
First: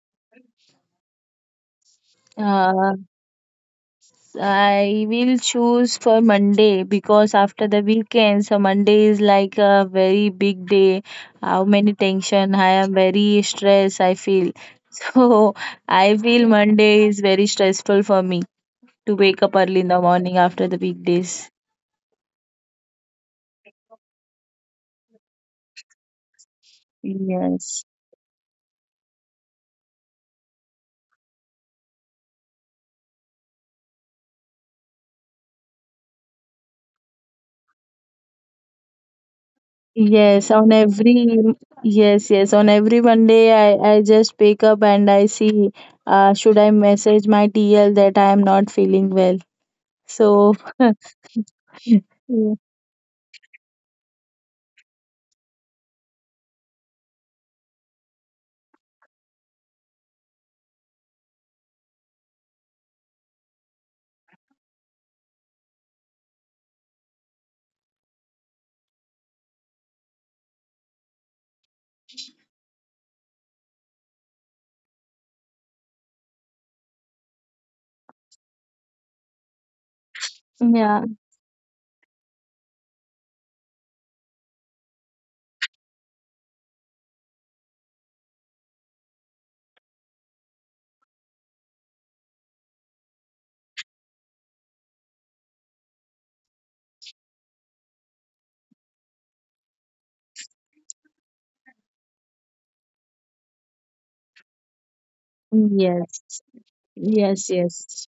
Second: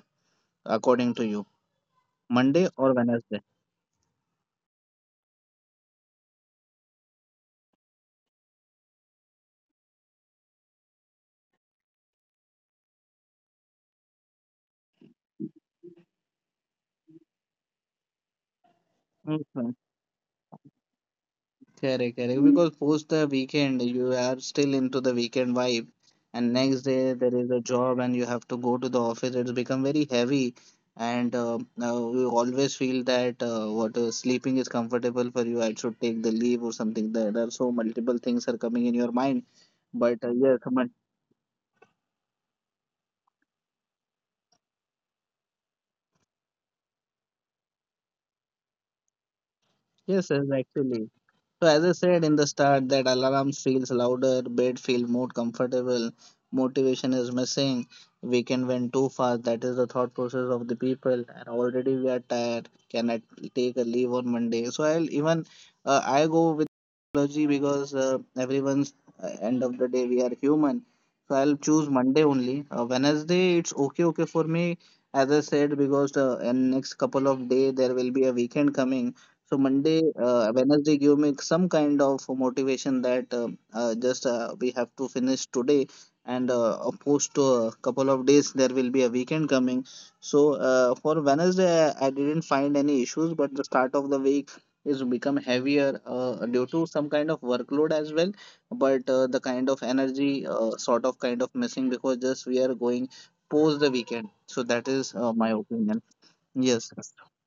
Speaker 1: according to you? Monday or
Speaker 2: Uh,
Speaker 1: Wednesday?
Speaker 2: I will choose for Monday because after the weekend, so Monday is like a very big day. How many tension? I am very stressed. I feel so. I feel Monday is very stressful for me to wake up early in
Speaker 1: Mhm.
Speaker 2: the morning after the weekdays.
Speaker 1: Correct, correct, because post the weekend you are still into the weekend vibe, and next day there is
Speaker 2: Yes.
Speaker 1: a job and you have to go to the office, it's become very heavy. And now you always feel that what sleeping is comfortable for you, I should take the leave or something, there are so multiple things are coming in your mind. But
Speaker 2: Yes, on
Speaker 1: yes,
Speaker 2: every
Speaker 1: but
Speaker 2: yes, on every Monday I just pick up and I see should I message my TL that I am not feeling well.
Speaker 1: yes,
Speaker 2: So
Speaker 1: yes, actually. So as I said in the start that alarm feels louder, bed feels more comfortable, motivation is missing, weekend went too fast, that is the thought process of the people, and already we are tired, can I take a leave on Monday? So I'll even I go with technology, because everyone's end of the day we are human. So I'll choose Monday only. Wednesday it's okay for me, as I said, because in next couple of day there will be a weekend coming. So Monday, Wednesday give me some kind of motivation that just we have to finish today, and post a couple of days there will be a weekend coming. So for Wednesday, I didn't find any issues, but the start of the week is become heavier due to some kind of workload as well. But the kind of energy sort of kind of missing because just we are going post the weekend. So that is
Speaker 2: yeah,
Speaker 1: my opinion.
Speaker 2: yes,
Speaker 1: Yes.
Speaker 2: yes.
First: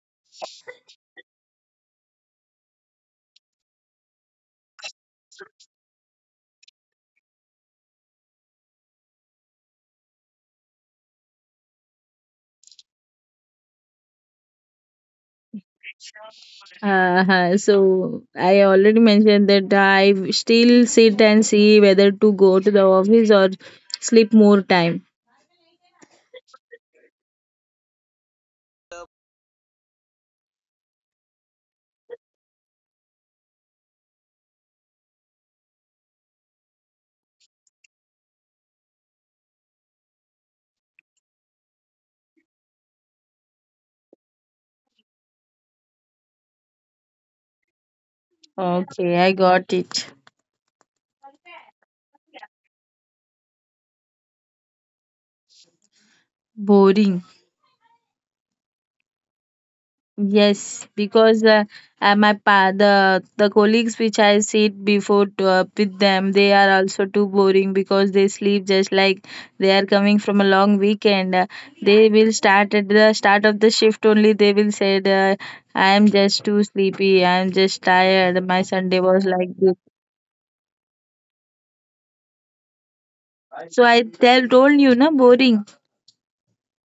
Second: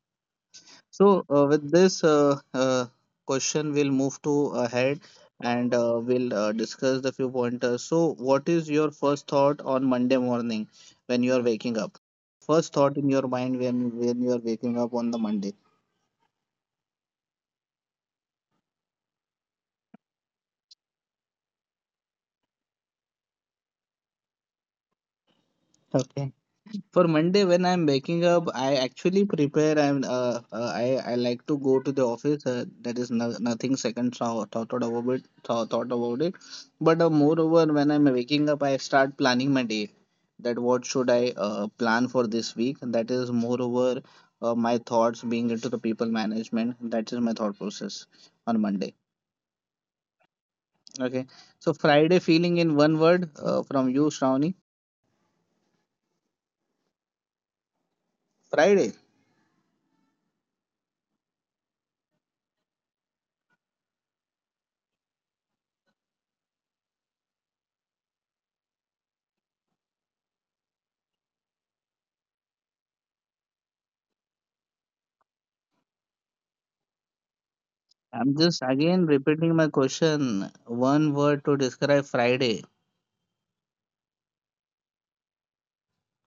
Speaker 1: So, with this question, we'll move to ahead, and we'll discuss the few pointers. So, what is your first thought on Monday morning when you are waking up? First thought in your mind when you are waking up on the Monday.
Speaker 2: Uh-huh. So I already mentioned that I still sit and see whether to go to the office or sleep more time.
Speaker 1: Okay. For Monday, when I'm waking up, I actually prepare and I like to go to the office. That is no, nothing second thought, thought about it. Thought, thought about it. But moreover, when I'm waking up, I start planning my day. That what should I plan for this week? That is moreover my thoughts being into the people management. That is my thought process on
Speaker 2: Okay,
Speaker 1: Monday.
Speaker 2: I got it.
Speaker 1: Okay. So Friday feeling in one word, from you, Shravani.
Speaker 2: Boring.
Speaker 1: Friday.
Speaker 2: Yes, because my pa the colleagues which I sit before to, with them, they are also too boring because they sleep just like they are coming from a long weekend. They will start at the start of the shift only. They will say, "I am just too sleepy. I am just tired. My
Speaker 1: I'm
Speaker 2: Sunday
Speaker 1: just
Speaker 2: was like
Speaker 1: again
Speaker 2: this."
Speaker 1: repeating my question. One word to describe Friday.
Speaker 2: So I tell told you, na boring.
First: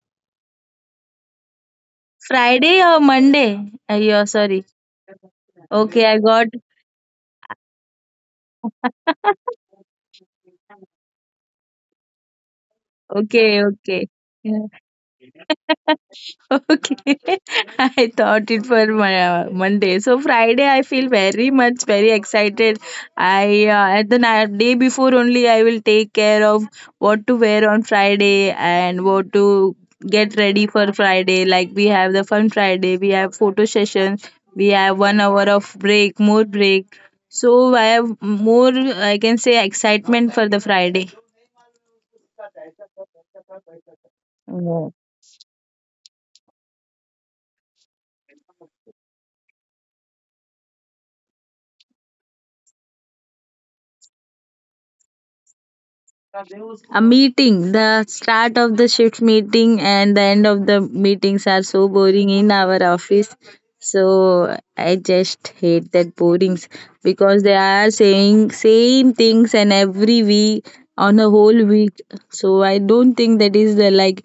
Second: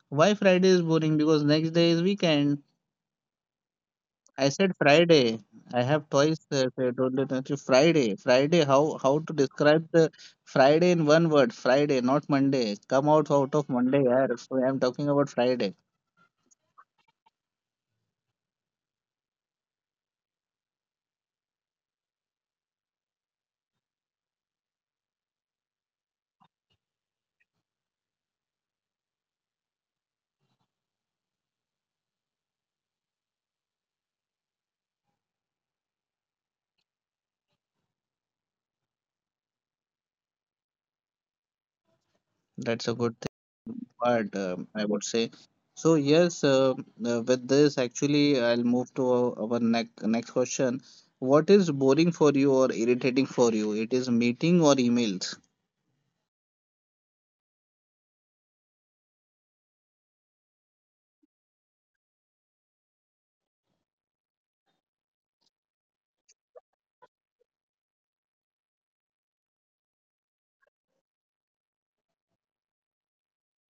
Speaker 1: Why Friday is boring? Because next day is weekend.
Speaker 2: Friday or Monday? Yeah,
Speaker 1: I
Speaker 2: sorry.
Speaker 1: said Friday. I
Speaker 2: Okay,
Speaker 1: have
Speaker 2: I
Speaker 1: twice
Speaker 2: got.
Speaker 1: said only that you- Friday. Friday. How to describe the Friday in one word? Friday, not Monday. Come out out of
Speaker 2: Okay,
Speaker 1: Monday,
Speaker 2: okay.
Speaker 1: yeah. So
Speaker 2: Yeah.
Speaker 1: I'm talking about Friday.
Speaker 2: Okay, I thought it for Monday. So Friday, I feel very much very excited. I At the night, day before only, I will take care of what to wear on Friday and what to get ready for Friday. Like we have the fun Friday, we have photo session, we have 1 hour of break, more break. So I have more, I can say, excitement for the Friday.
Speaker 1: That's a good thing. Part, I would say. So yes, with this actually, I'll move to our next next question. What is boring for you or irritating for you? It is meeting or emails?
Speaker 2: A meeting, the start of the shift meeting and the end of the meetings are so boring in our office, so I just hate that borings because they are saying same things and every week on a whole week. So I don't think that is the, like,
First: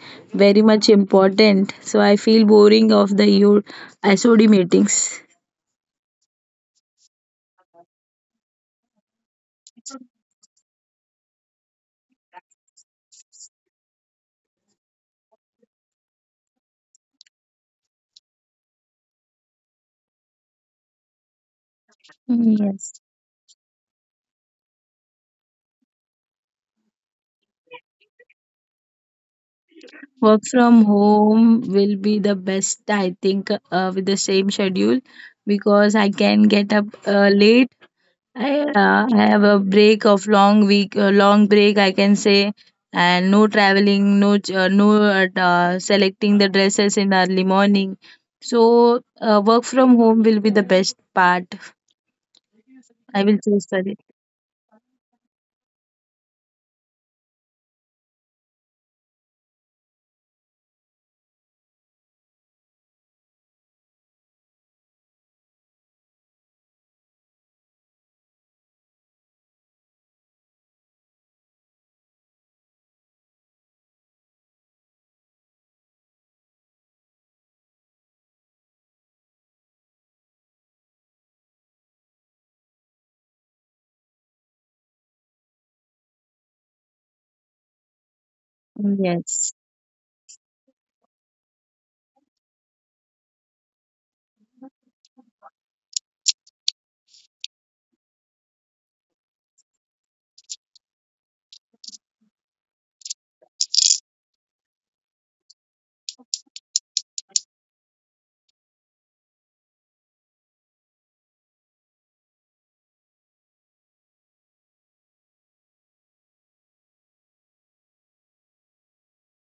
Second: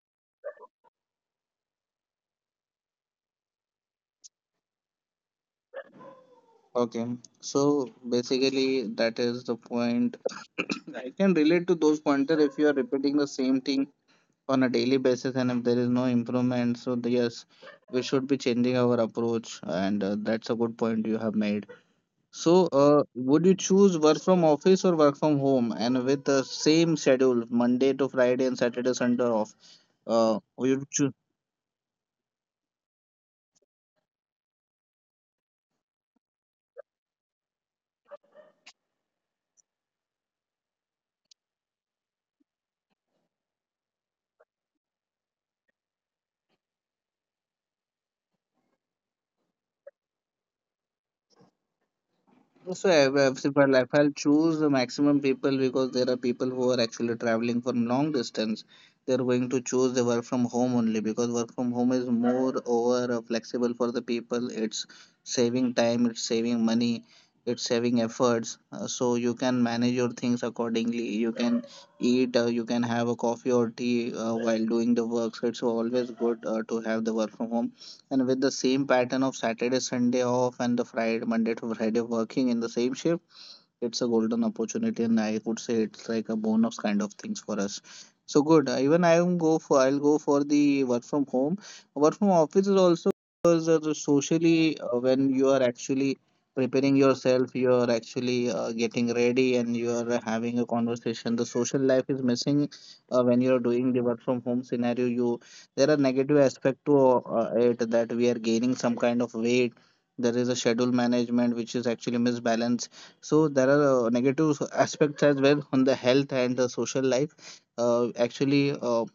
Speaker 2: very much important, so I feel boring of the your sod meetings.
Speaker 1: Okay, so basically that is the point. I can relate to those pointer if you are repeating the same thing on a daily basis and if there is no improvement. So the- yes, we should be changing our approach, and that's a good point you have made. So,
Speaker 2: Yes.
Speaker 1: would you choose work from office or work from home, and with the same schedule, Monday to Friday and Saturday, Sunday off?
Speaker 2: Work
Speaker 1: Would you
Speaker 2: from
Speaker 1: choose?
Speaker 2: home will be the best, I think, with the same schedule because I can get up late. I have a break of long week, long break, I can say, and no traveling, no selecting the dresses in early morning. So work from home will be the best part.
Speaker 1: So
Speaker 2: I will choose for it.
Speaker 1: if I'll choose the maximum people, because there are people who are actually traveling from long distance, they're going to choose the work from home only, because work from home is more over flexible for the people. It's saving time, it's saving money, it's saving efforts. So you can manage your things accordingly. You can eat, you can have a coffee or tea while doing the work. So it's always good to have the work from home, and with the same pattern of Saturday, Sunday off and the Friday, Monday to Friday working in the same shift, it's a golden opportunity, and I would say it's like a bonus kind of things for us. So good. Even
Speaker 2: Yes,
Speaker 1: I'll go for the work from home. Work from office is also, because the socially, when you are actually preparing yourself, you are actually getting ready, and you are having a conversation. The social life is missing when you are doing the work from home scenario. You, there are negative aspect to it, that we are gaining some kind of weight. There is a schedule management which is actually misbalanced, so there are aspects as well on the health and the social life. Actually,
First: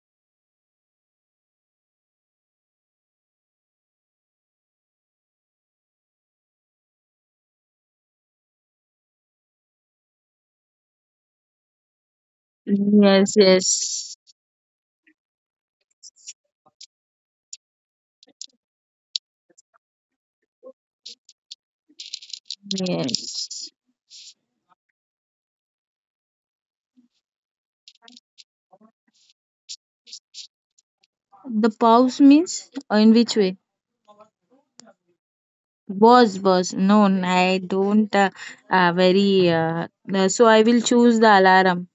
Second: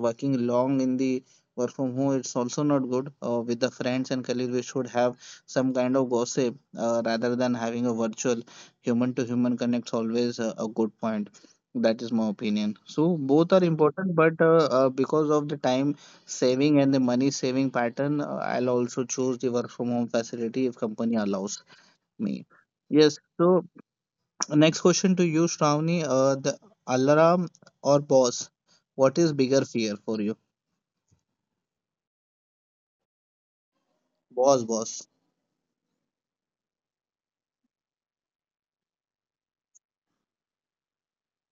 Speaker 1: working long in the work from home, it's also not good. With the friends and colleagues, we should have some kind of gossip rather than having a virtual human to human connects. Always a good point. That is my opinion. So
Speaker 2: yes,
Speaker 1: both are important,
Speaker 2: yes,
Speaker 1: but because of the time saving and the money saving pattern, I'll also choose the work from home facility if company allows me. Yes,
Speaker 2: yes.
Speaker 1: so next question to you, Shravani. The alarm or boss? What is bigger fear for you?
Speaker 2: The pause means in which way?
Speaker 1: Boss, boss.
Speaker 2: Was known. I don't very So I will choose the alarm.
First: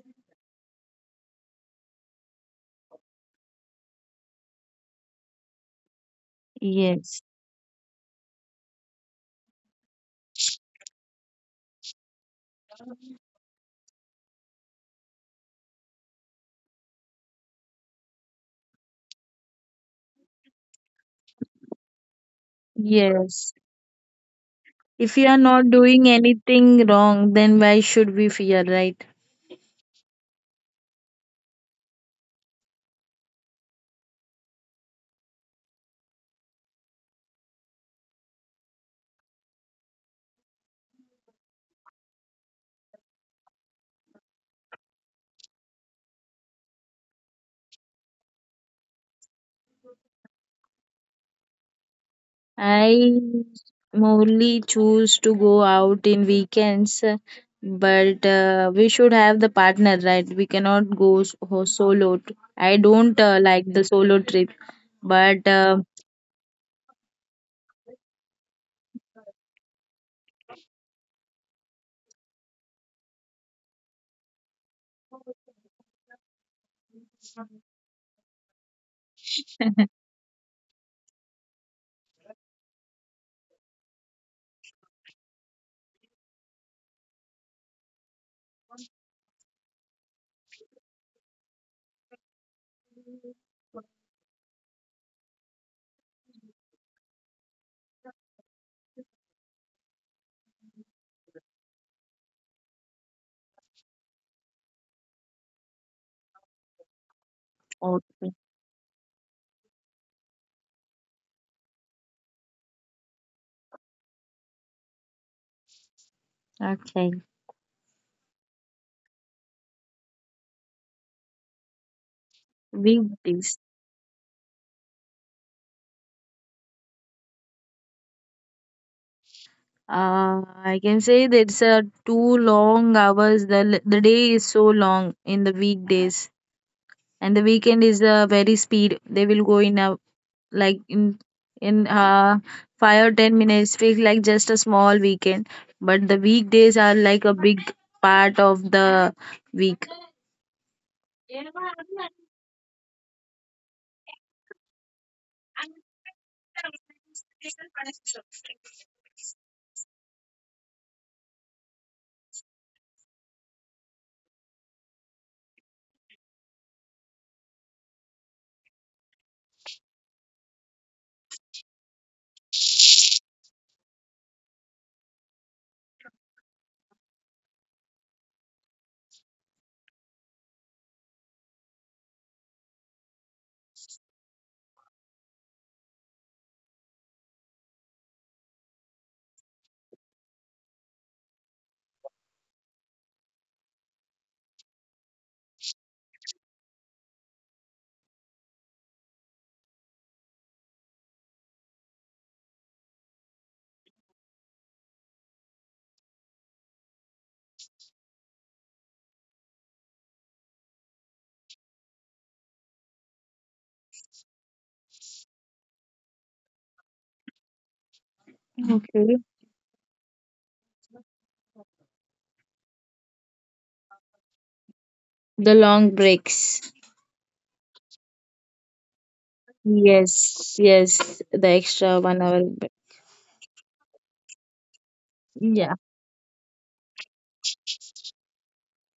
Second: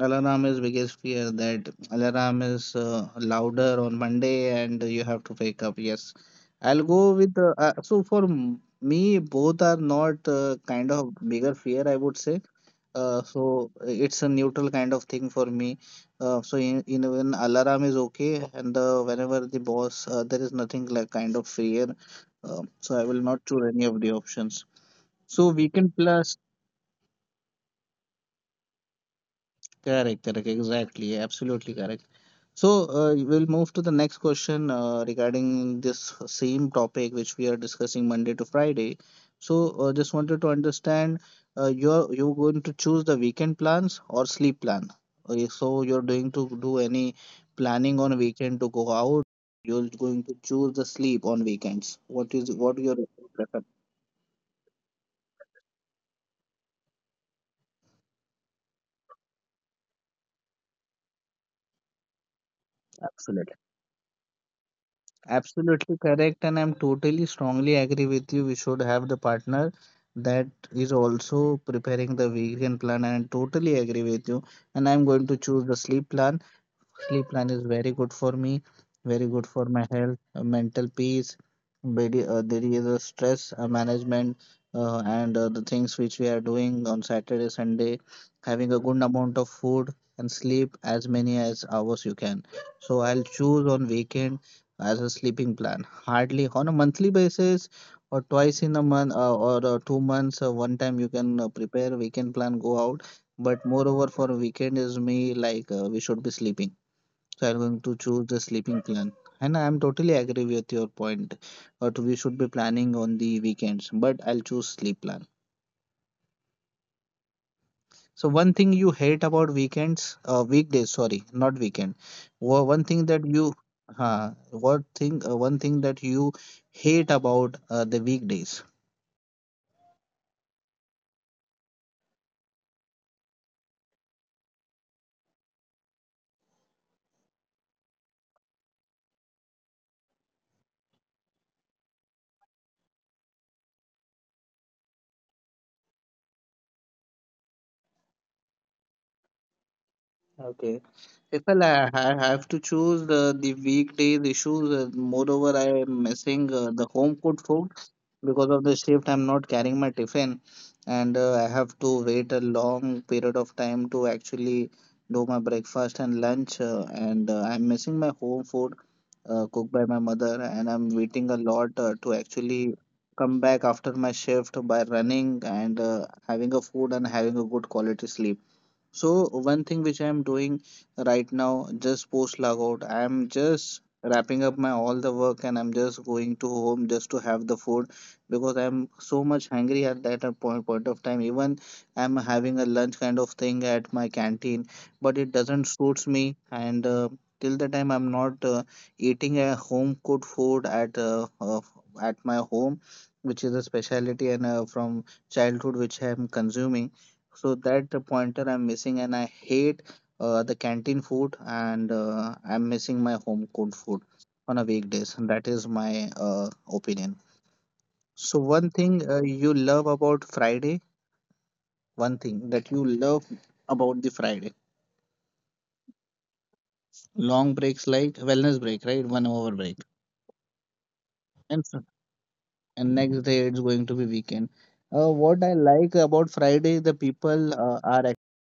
Speaker 1: Alarm is biggest fear, that alarm is louder on Monday and you have to wake up. Yes, I'll go
Speaker 2: Yes,
Speaker 1: with me both are not kind of bigger fear I would say. So it's a neutral kind of thing for me. So in when alarm is okay and the whenever the boss there is nothing like kind of fear. So I will not choose
Speaker 2: yes.
Speaker 1: any of the options.
Speaker 2: If you
Speaker 1: So
Speaker 2: are not
Speaker 1: weekend
Speaker 2: doing
Speaker 1: plus
Speaker 2: anything wrong, then why should we fear, right?
Speaker 1: correct, exactly, absolutely correct. So we'll move to the next question regarding this same topic which we are discussing Monday to Friday. So just wanted to understand you're going to choose the weekend plans or sleep plan. Okay, so you're doing to do any planning on weekend to go out. You're going to choose the sleep on weekends. What is what
Speaker 2: I
Speaker 1: your preference?
Speaker 2: mostly choose to go out in weekends, but we should have the partner, right? We cannot go solo. I don't like
Speaker 1: Absolutely.
Speaker 2: the solo trip, but
Speaker 1: Absolutely correct, and I'm totally strongly agree with you. We should have the partner that is also preparing the vegan plan, and I totally agree with you. And I'm going to choose the sleep plan. Sleep plan is very good for me, very good for my health, mental peace. There is a stress management and the things which we are doing on Saturday, Sunday, having a good amount of food and sleep as many as hours you can. So I'll choose on weekend as a sleeping plan. Hardly on a monthly basis or twice in a month or 2 months one time you can prepare weekend plan go out, but moreover for weekend is me like we should be sleeping, so I'm going to
Speaker 2: okay,
Speaker 1: choose the sleeping plan, and I'm totally agree with your point, but we should be planning on the weekends but I'll choose sleep plan.
Speaker 2: okay,
Speaker 1: So one thing you hate about weekends, weekdays, sorry, not weekend. One thing that
Speaker 2: weekdays.
Speaker 1: you, huh? What thing, one thing that you hate about the weekdays?
Speaker 2: Uh, I can say that it's two long hours. The day is so long in the weekdays, and the weekend is very speed. They will go in a, like, in 5 or 10 minutes. Feel like just a small weekend, but the weekdays are like a big part of the week.
Speaker 1: Okay, if well, I have to choose the weekdays issues, moreover, I am missing the home cooked food because of the shift. I'm not carrying my tiffin, and I have to wait a long period of time to actually do my breakfast and lunch, and I'm missing my home food cooked by my mother, and I'm waiting a lot to actually come back after my shift by running and having a food and having a good quality sleep. So one thing which I am doing right now, just post logout, I am just wrapping up my all the work and I'm just going to home just to have the food because I'm so much hungry at that a point of time. Even I'm having a lunch kind of thing at my canteen, but it doesn't suits me. And till the time I'm not eating a home cooked food at my home, which is a specialty, and from childhood which I'm consuming, so that the pointer I'm missing, and I hate the canteen food, and I'm missing my home cooked food on a weekdays. That is my opinion. So one
Speaker 2: Okay.
Speaker 1: thing you love about Friday, one thing that you love about the Friday,
Speaker 2: The long breaks.
Speaker 1: long breaks like wellness break, right? 1 hour break.
Speaker 2: Yes, yes, the
Speaker 1: And
Speaker 2: extra 1 hour.
Speaker 1: next day it's going to be weekend.
Speaker 2: Yeah.
Speaker 1: What I like about Friday, the people are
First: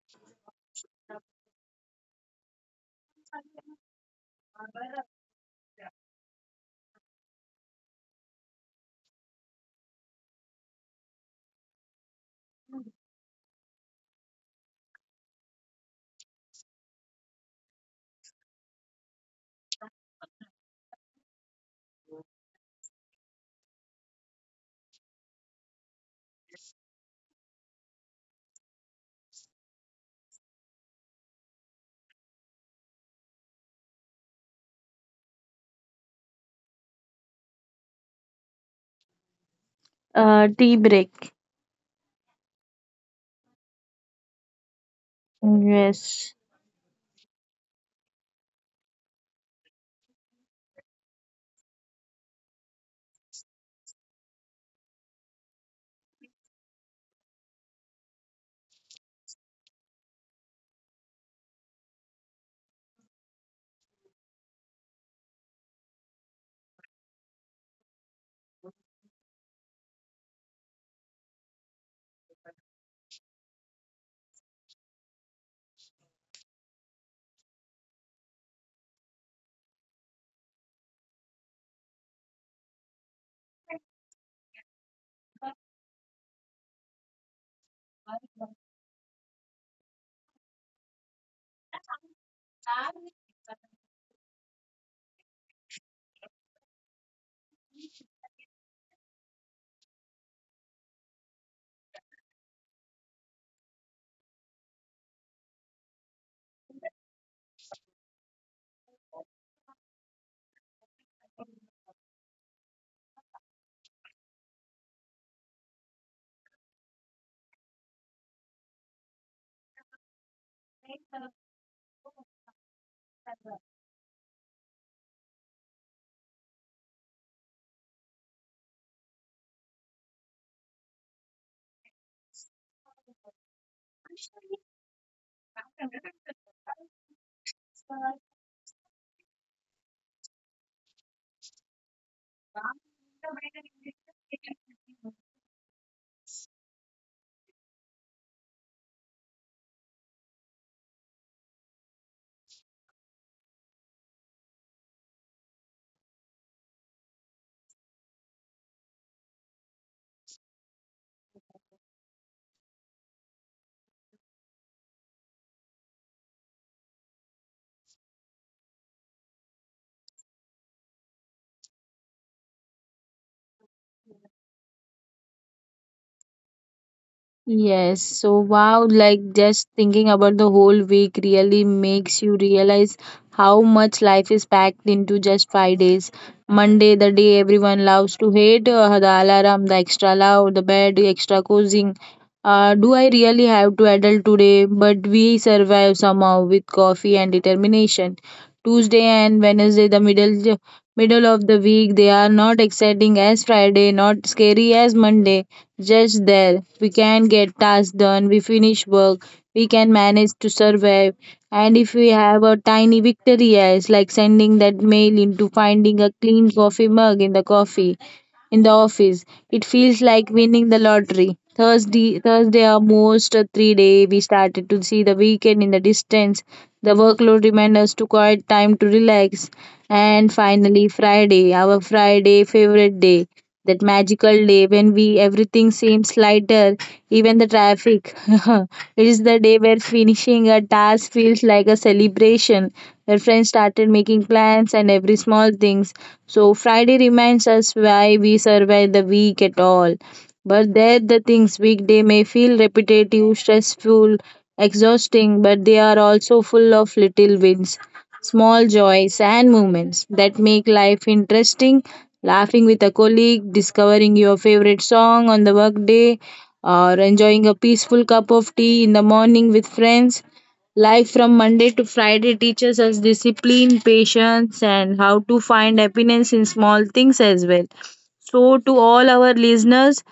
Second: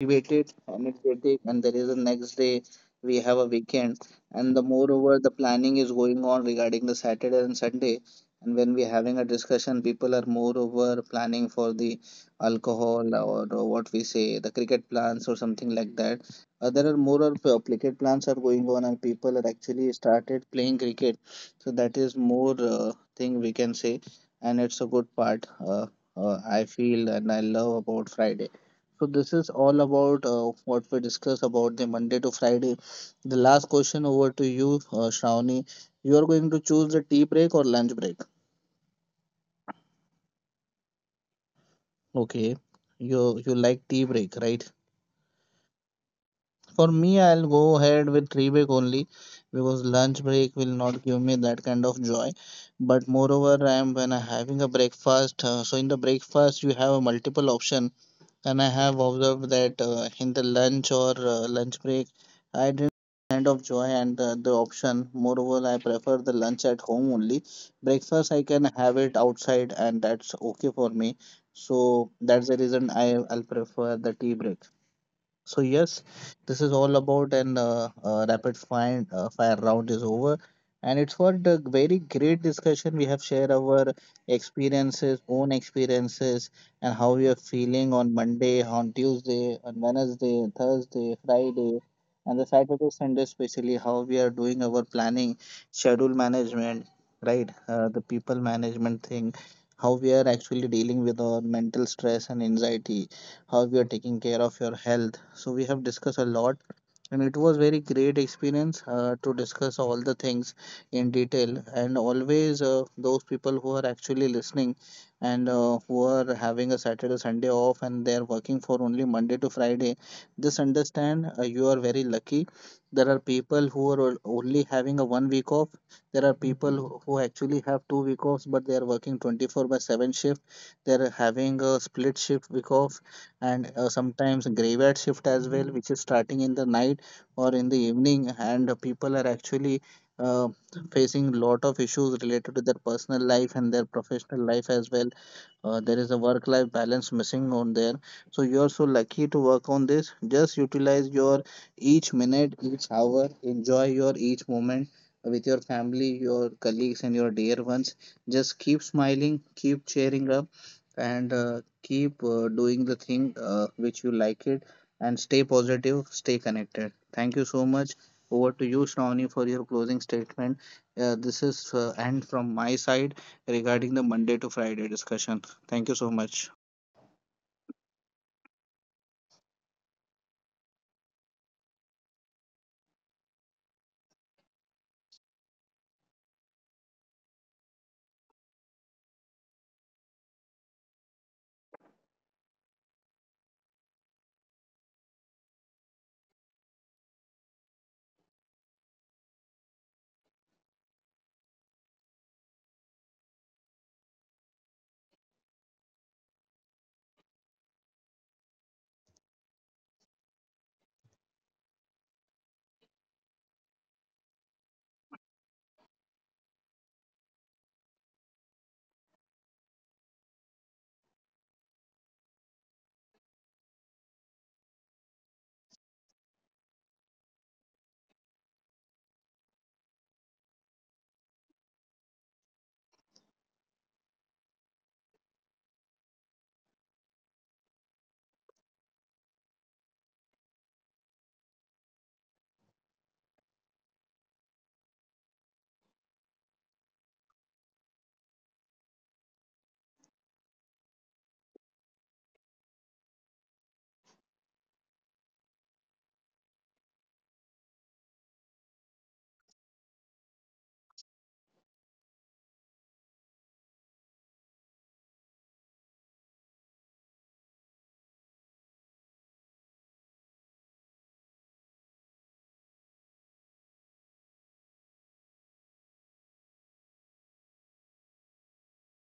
Speaker 1: activated, energetic, and there is a next day we have a weekend, and the moreover the planning is going on regarding the Saturday and Sunday. And when we're having a discussion, people are moreover planning for the alcohol, or what we say, the cricket plans or something like that. There are more or cricket plans are going on, and people are actually started playing cricket. So that is more thing we can say, and it's a good part, uh, I feel, and I love about Friday. So this is all about what we discuss about the Monday to Friday. The last question over to you, Shravani. You are going to choose the tea break or lunch break?
Speaker 2: Tea break.
Speaker 1: Okay, you like tea break, right?
Speaker 2: Yes.
Speaker 1: For me, I'll go ahead with tea break only because lunch break will not give me that kind of joy. But moreover, I am when I'm having a breakfast. So in the breakfast, you have a multiple option, and I have observed that in the lunch or lunch break, I didn't kind of joy and the option. Moreover, I prefer the lunch at home only. Breakfast I can have it outside, and that's okay for me. So that's the reason I'll prefer the tea break. So yes, this is all about an rapid fire fire round is over, and it's for the very great discussion. We have shared our experiences, own experiences, and how we are feeling on Monday, on Tuesday, on Wednesday, Thursday, Friday, and the Saturday, Sunday, especially how we are doing our planning, schedule management, right? The people management thing, how we are actually dealing with our mental stress and anxiety, how we are taking care of your health. So we have discussed a lot, and it was very great experience to discuss all the things in detail, and always those people who are actually listening and who are having a Saturday Sunday off and they are working for only Monday to Friday, just understand you are very lucky. There are people who are only having a 1 week off. There are people who actually have 2 week offs, but they are working 24 by 7 shift. They are having a split shift week off, and sometimes graveyard shift as well, which is starting in the night or in the evening, and people are actually uh, facing lot of issues related to their personal life and their professional life as well. Uh, there is a work life balance missing on there, so you are so lucky to work on this. Just utilize your each minute, each hour, enjoy your each moment with your family, your colleagues, and your dear ones. Just keep smiling, keep cheering up, and keep doing the thing which you like it, and stay positive, stay connected. Thank you so much. Over to you, Shravani, for your closing statement. Uh, this is end from my side regarding the Monday to Friday discussion. Thank you so much.
Speaker 2: Yes, so wow, like, just thinking about the whole week really makes you realize how much life is packed into just 5 days. Monday, the day everyone loves to hate, the alarm, the extra loud, the bed, the extra cozying. Do I really have to adult today? But we survive somehow with coffee and determination. Tuesday and Wednesday, the middle of the week, they are not exciting as Friday, not scary as Monday, just there. We can get tasks done, we finish work, we can manage to survive. And if we have a tiny victory, yes, like sending that mail into finding a clean coffee mug in the coffee in the office. It feels like winning the lottery. Thursday, Thursday, almost a 3 day. We started to see the weekend in the distance. The workload remained us to quiet time to relax, and finally Friday, our Friday favorite day, that magical day when we everything seems lighter, even the traffic. It is the day where finishing a task feels like a celebration, where friends started making plans and every small things. So Friday reminds us why we survive the week at all. But there the things weekday may feel repetitive, stressful, exhausting, but they are also full of little wins. Small joys and moments that make life interesting. Laughing with a colleague, discovering your favorite song on the workday, or enjoying a peaceful cup of tea in the morning with friends. Life from Monday to Friday teaches us discipline, patience, and how to find happiness in small things as well. So, to all our listeners,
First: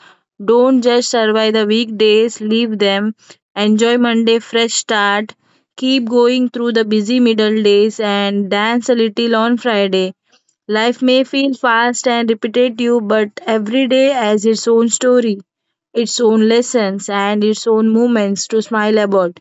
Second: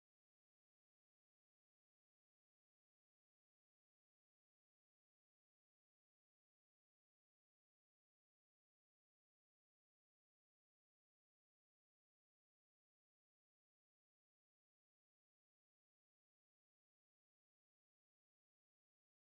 Speaker 2: don't just survive the weekdays, leave them. Enjoy Monday, fresh start, keep going through the busy middle days, and dance a little on Friday. Life may feel fast and repetitive, but every day has its own story, its own lessons, and its own moments to smile about.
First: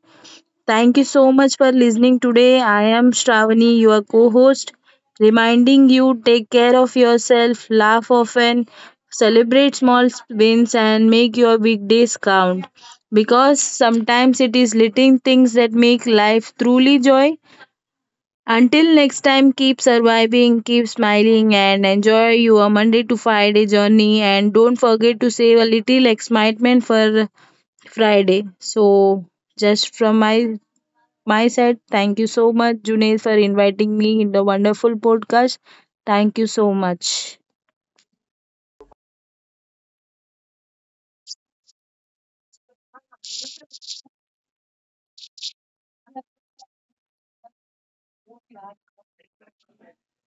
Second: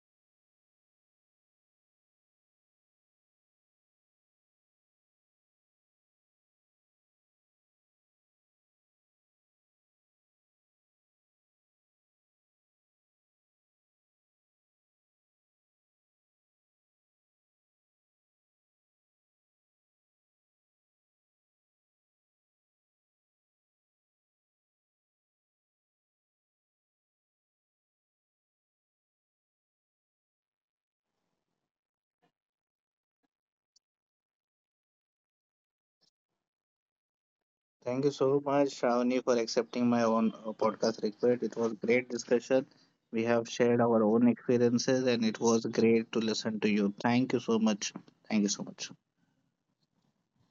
Speaker 2: Thank you so much for listening today. I am Shravani, your co host, reminding you take care of yourself, laugh often, celebrate small wins, and make your big days count. Because sometimes it is little things that make life truly joy. Until next time, keep surviving, keep smiling, and enjoy your Monday to Friday journey. And don't forget to save a little excitement for Friday. So, just from my side, thank you so much, Junaid, for inviting me in the wonderful podcast. Thank you so much.
Speaker 1: Thank you so much, Shravani, for accepting my own podcast request. It was great discussion. We have shared our own experiences, and it was great to listen to you. Thank you so much. Thank you so much.